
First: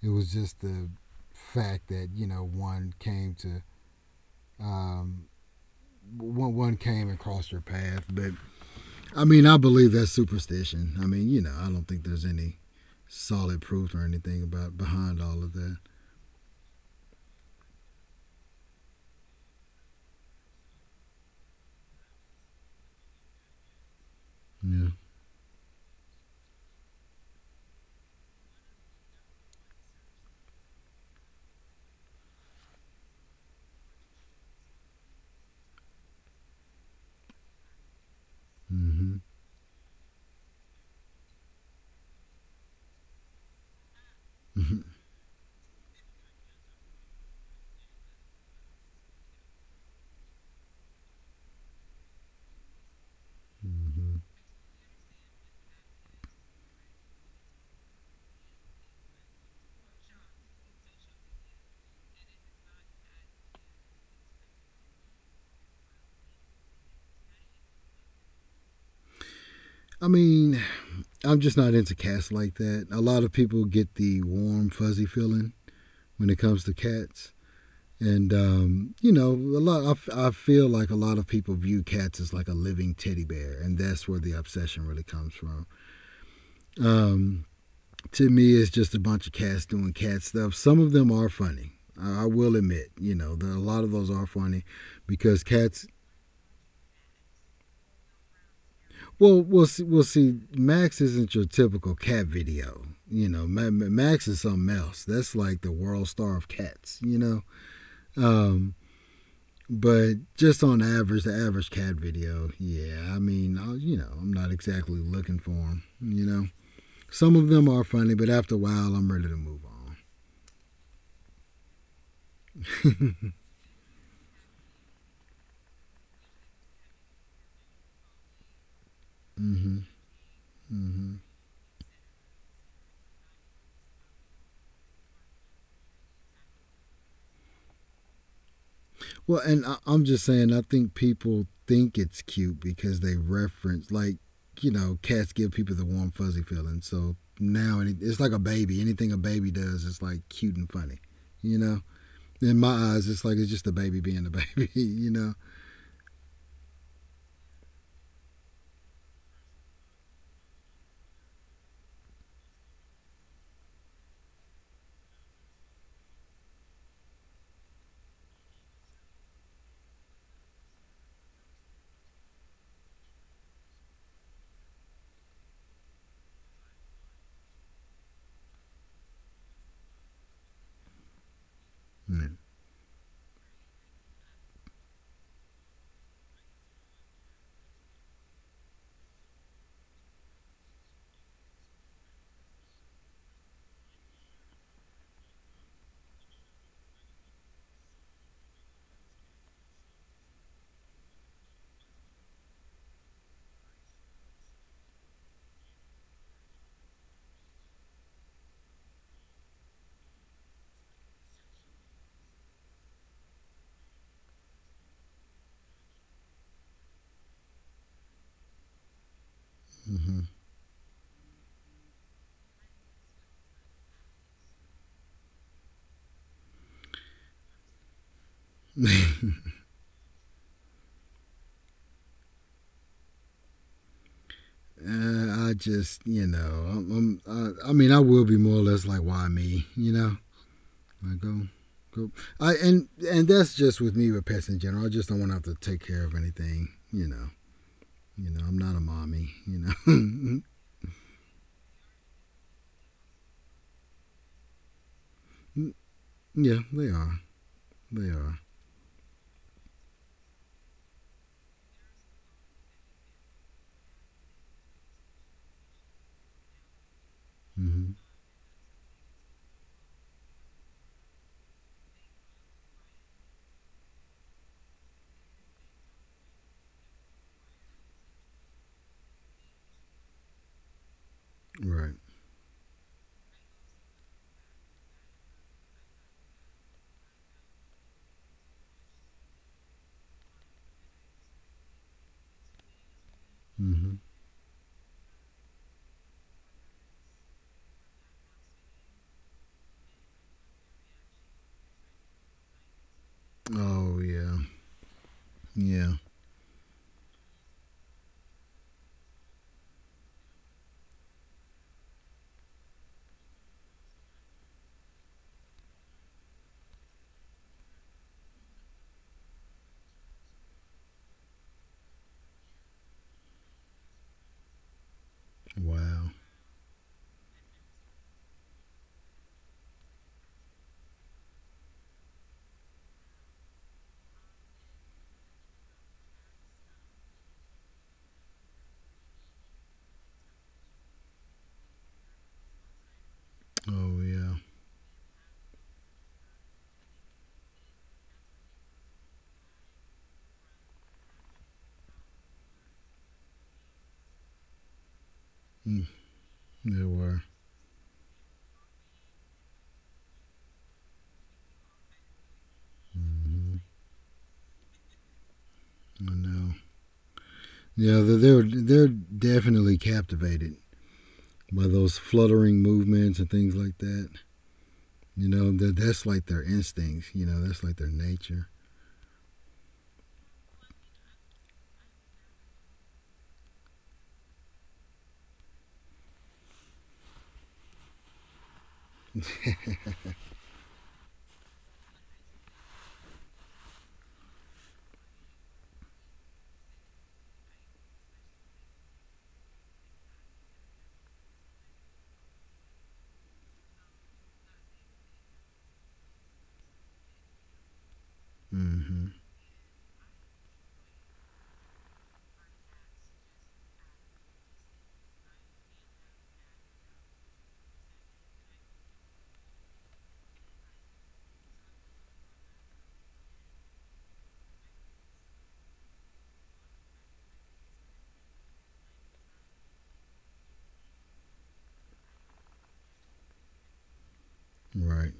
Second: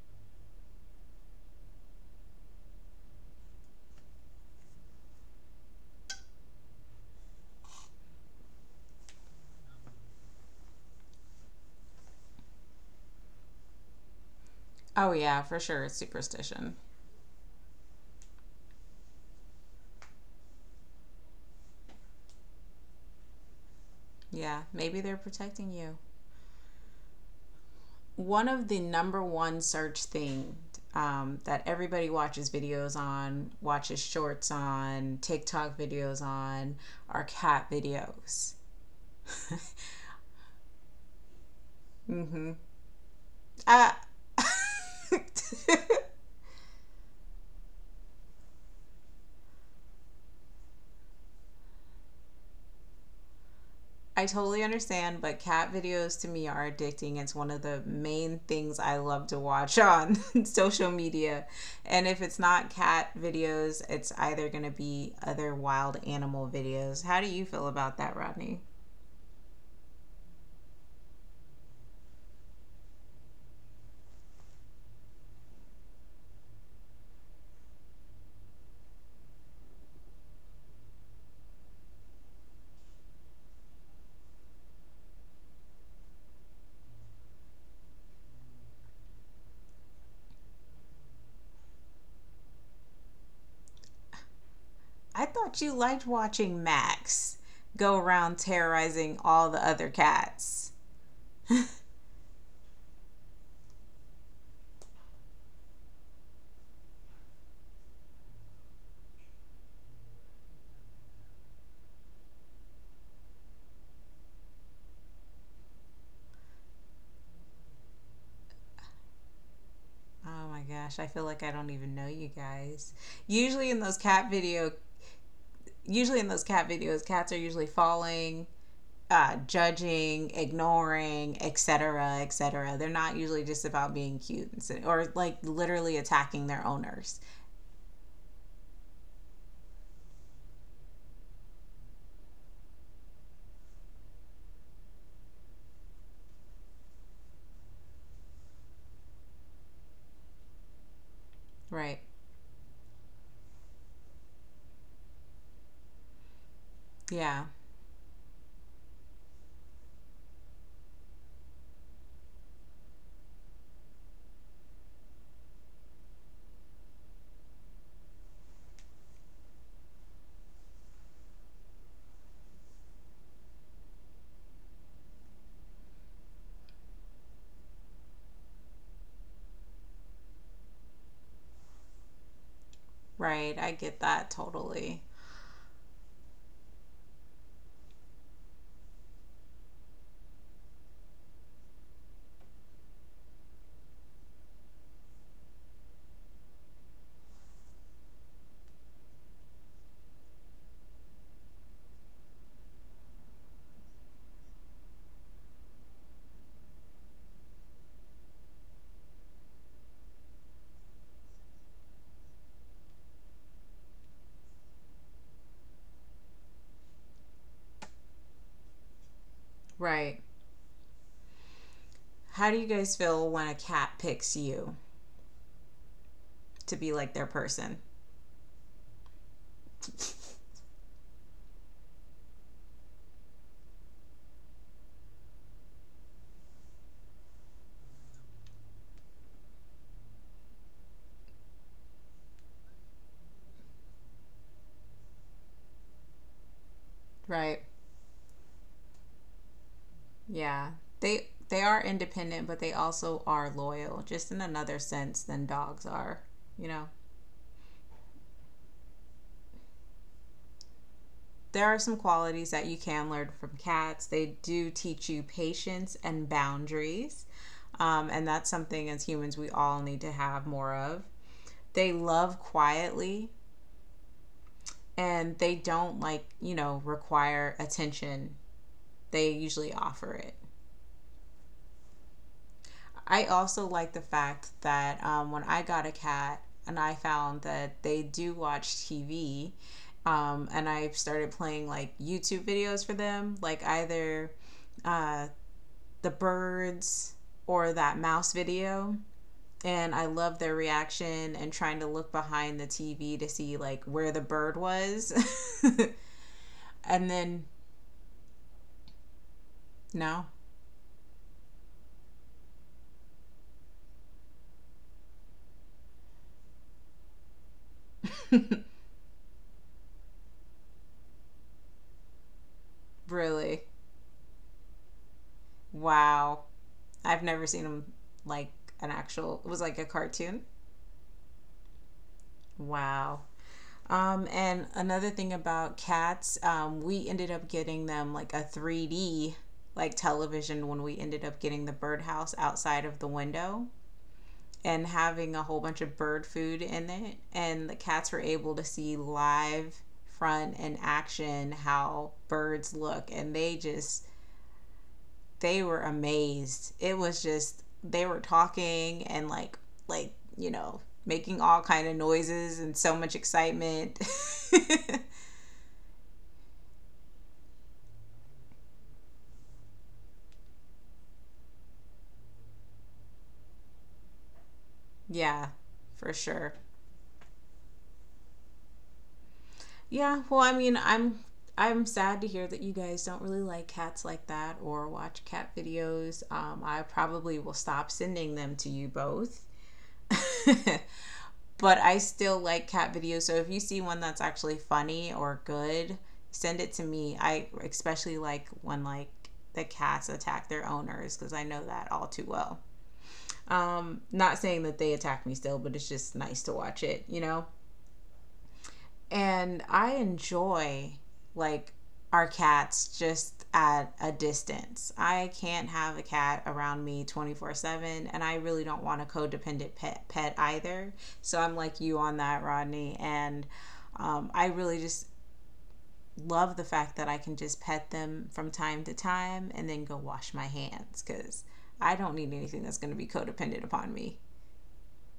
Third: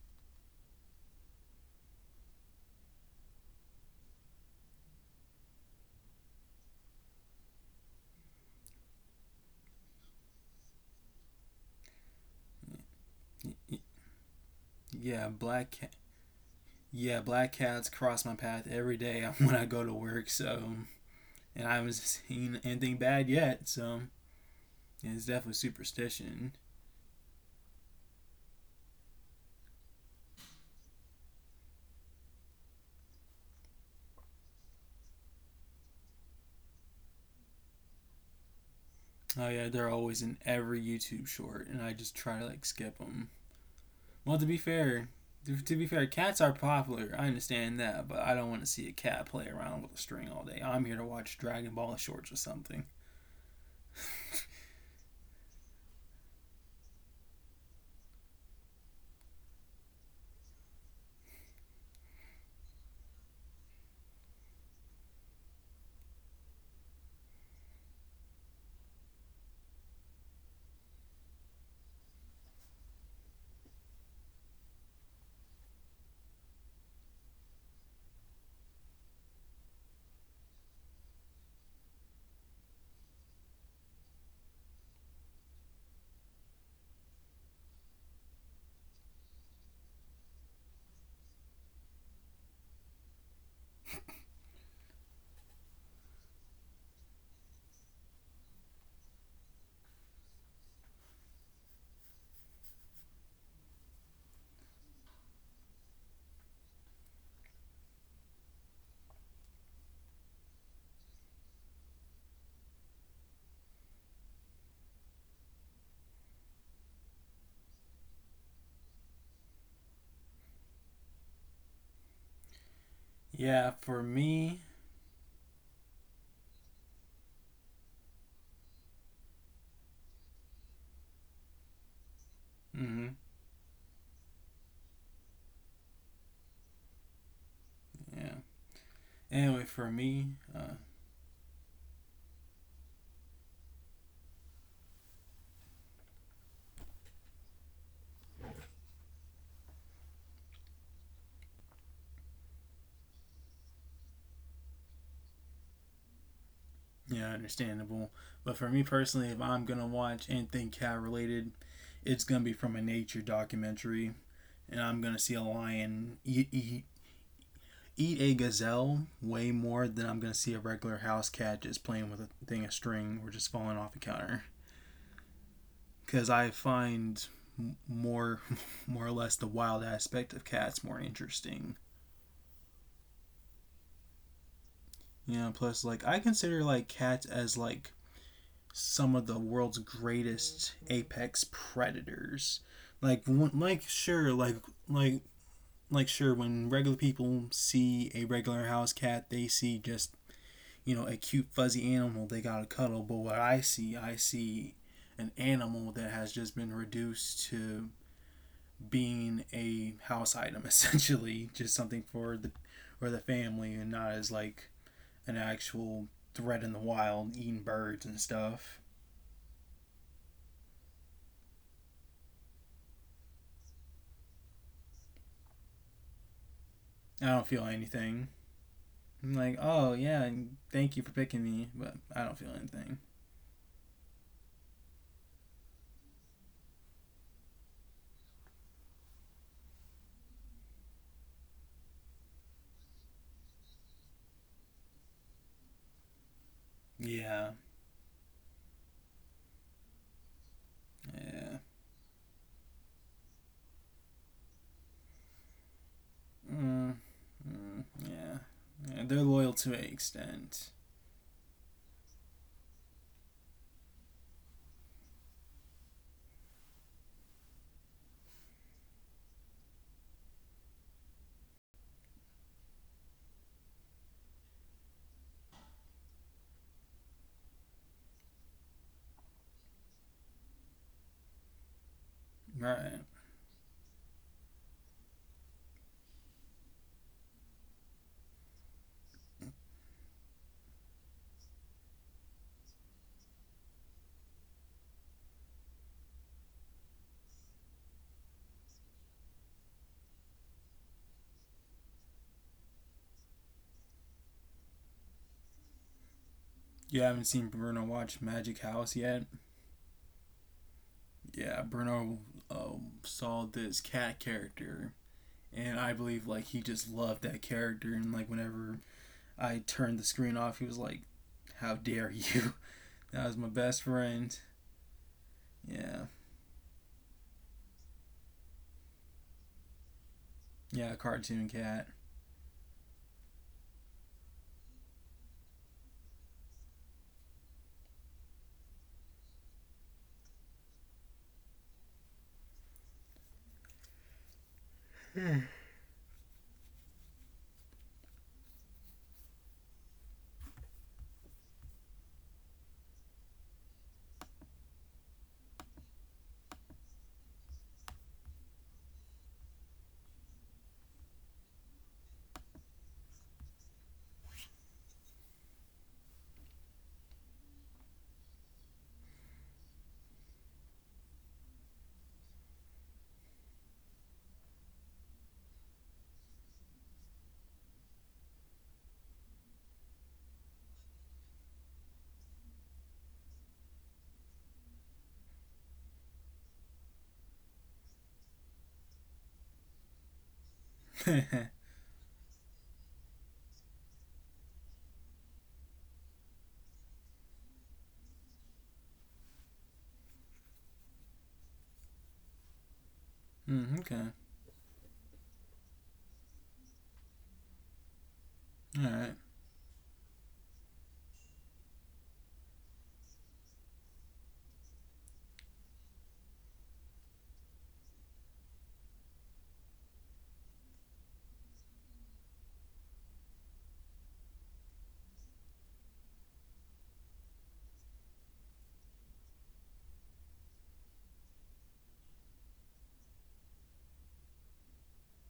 It was just the fact that you know one came to um, one one came and crossed your path, but I mean, I believe that's superstition. I mean, you know, I don't think there's any solid proof or anything about Oh, behind Yeah, yeah, all of for black that. sure. It's cat. superstition. Yeah, black cats cross my path every day when I go to work, so and I haven't seen anything bad yet. So Yeah, Yeah. maybe they're yeah, it's definitely protecting you. superstition. One of the number one search thing, um, that everybody watches videos on, watches shorts on, TikTok videos on, are cat videos. Mm-hmm. Oh yeah, they're always in every YouTube short, and I just try mm-hmm. to like skip them. Uh, Well, to be fair, to, be fair, cats are popular. I understand that, but I don't want to see a cat play around with a string all day. I'm here to watch Dragon Ball shorts or something. mm-hmm. I totally understand, but cat videos to me are addicting. It's one of the main things I love to watch on social media. And if it's not cat videos, it's either going to be other wild animal videos. How do you feel about that, Rodney? I mean, I'm just not into cats like that. A lot of people get the warm, fuzzy feeling when it comes to cats. And um, you know, a lot. I I feel like a lot of people view cats as like a living teddy bear, and that's where the obsession really comes from. Um, to me it's just a bunch of cats doing cat stuff. Some of them are funny. I will admit, you know, there, a lot of those are funny I because thought you cats. liked watching Max go around terrorizing all Well, the we'll other see. We'll see. cats. Max isn't your typical cat video. You know, Max is something else. That's like the world star of cats. You know, um, but just on average, the average cat video. Yeah, I mean, I, you know, I'm not exactly looking for them. You know, some of them are funny, but after a while, I'm ready to move on. Oh my gosh, I feel like I don't even know you guys. Usually in Yeah, those for cat video, me, usually in those cat videos, cats are usually falling, uh, hmm judging, hmm ignoring, et cetera, et cetera. They're not mm-hmm, usually just about being cute and or like literally attacking their owners. yeah. Well, and Anyway, I, for I'm just me, saying, I uh, think people think it's cute because they reference, like, you know, cats give people the warm, fuzzy feeling. So now it, it's like a baby. Anything a baby does is like cute and funny, you know? Right. In my eyes, it's like it's just a baby being a baby, you know? yeah, Yeah. understandable. But for me personally, if I'm gonna watch anything cat related, it's gonna be from a nature documentary. And I'm gonna see a lion eat, eat, eat a gazelle way more than I'm gonna see a regular house cat just playing with a thing of string or just falling off a counter. Because I find more more or less the wild aspect of cats more interesting. Right. I get that totally. You know, plus like I consider like cats as like some of the world's greatest apex predators. Like when, like sure like like like sure when regular people see a regular house cat they see just you know, a cute fuzzy animal they gotta cuddle. But what I see, I see an animal that has just been reduced to being a house item essentially, just something for the or the family and not as like an actual threat in the wild eating birds and stuff. Right. Mm-hmm. How do you guys feel when a cat picks you to be like their I don't feel person? anything. I'm like, oh yeah, thank you for picking me, but I don't feel anything. uh, I just, you know, I'm, I'm, I, I mean, I will be more or less like, why me, you know? I go, go. I, and, and that's just with me with pets in general. I just don't want to have to take care of anything, you know? Right. Yeah, You know, I'm not a mommy. You Yeah. They they yeah, are independent, but they also are loyal, just in another sense than know, dogs are. yeah, You know. they mm, are. mm, They are. yeah. Yeah. They're loyal to an extent, There are some qualities that you can learn from cats. They do teach you patience and boundaries. Hmm Um, and that's something as humans we all need to have more of. They love quietly and they don't, like, you know, require attention. They usually offer it. Right. right? I also like the fact that um, when I got a cat and I found that they do watch T V, um, and I started playing like YouTube videos for them, like hmm either uh, the birds or that mouse video, and I love their reaction and trying to look behind the T V to see like Oh where the yeah. bird was. Yeah. You and haven't seen then Bruno watch Magic House yet? no, Yeah, Bruno um, saw this cat character, and I believe like he just loved that character. And like whenever I turned the screen off, he was like, "How dare you?" That was my really. best friend. Yeah, Wow. Wow. I've never seen them like an actual, it was like a cartoon. yeah, cartoon cat. Wow. Um, and another thing about cats, um, we ended up getting them like a three D like television when we ended up getting the birdhouse outside of the window, Oh yeah. and having a whole bunch of bird food in it. And the cats were able to see live front and action how birds look. And they just, they were Mm, amazed. they It was were. just, they were talking and like, like, you know, making all kind of noises and so much Hmm excitement. I know. Yeah, they're, they're definitely captivated by those fluttering movements and things like that. You yeah, know, that that's for like their sure. instincts. You know, that's like their nature. Yeah, well, I mean, I'm I'm sad to hear that you guys don't really like cats like that or watch cat videos. Um, I probably will stop sending them to you both. but I still like cat videos, so if you see one that's actually funny or good, send it to me. I especially like when like the cats attack their owners because I know that all too well. Mm, Um, okay, Not saying that they attack me still, but it's just nice to watch it, you know? all right, Hmm And I enjoy like our cats just at a distance. I can't have a cat around me twenty-four seven and I really don't want a codependent pet pet either. So I'm like you on that, Rodney, and um, I really just love the fact that I can just pet them from time to time and then go wash my hands cuz I don't need anything that's going to be codependent upon me. Right.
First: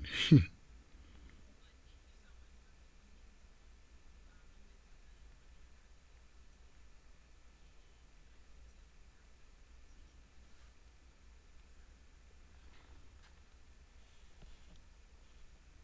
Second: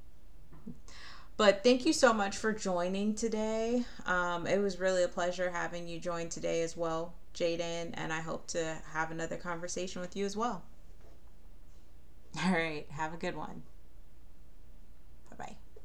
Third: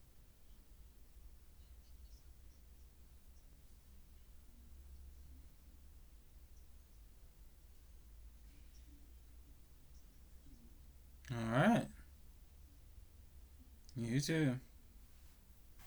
But thank you so much for joining today. Um, it was really a pleasure having you join today as well, Jaden, and I hope to have another conversation with you as well. all right. All right, have a good one. You too. Bye bye.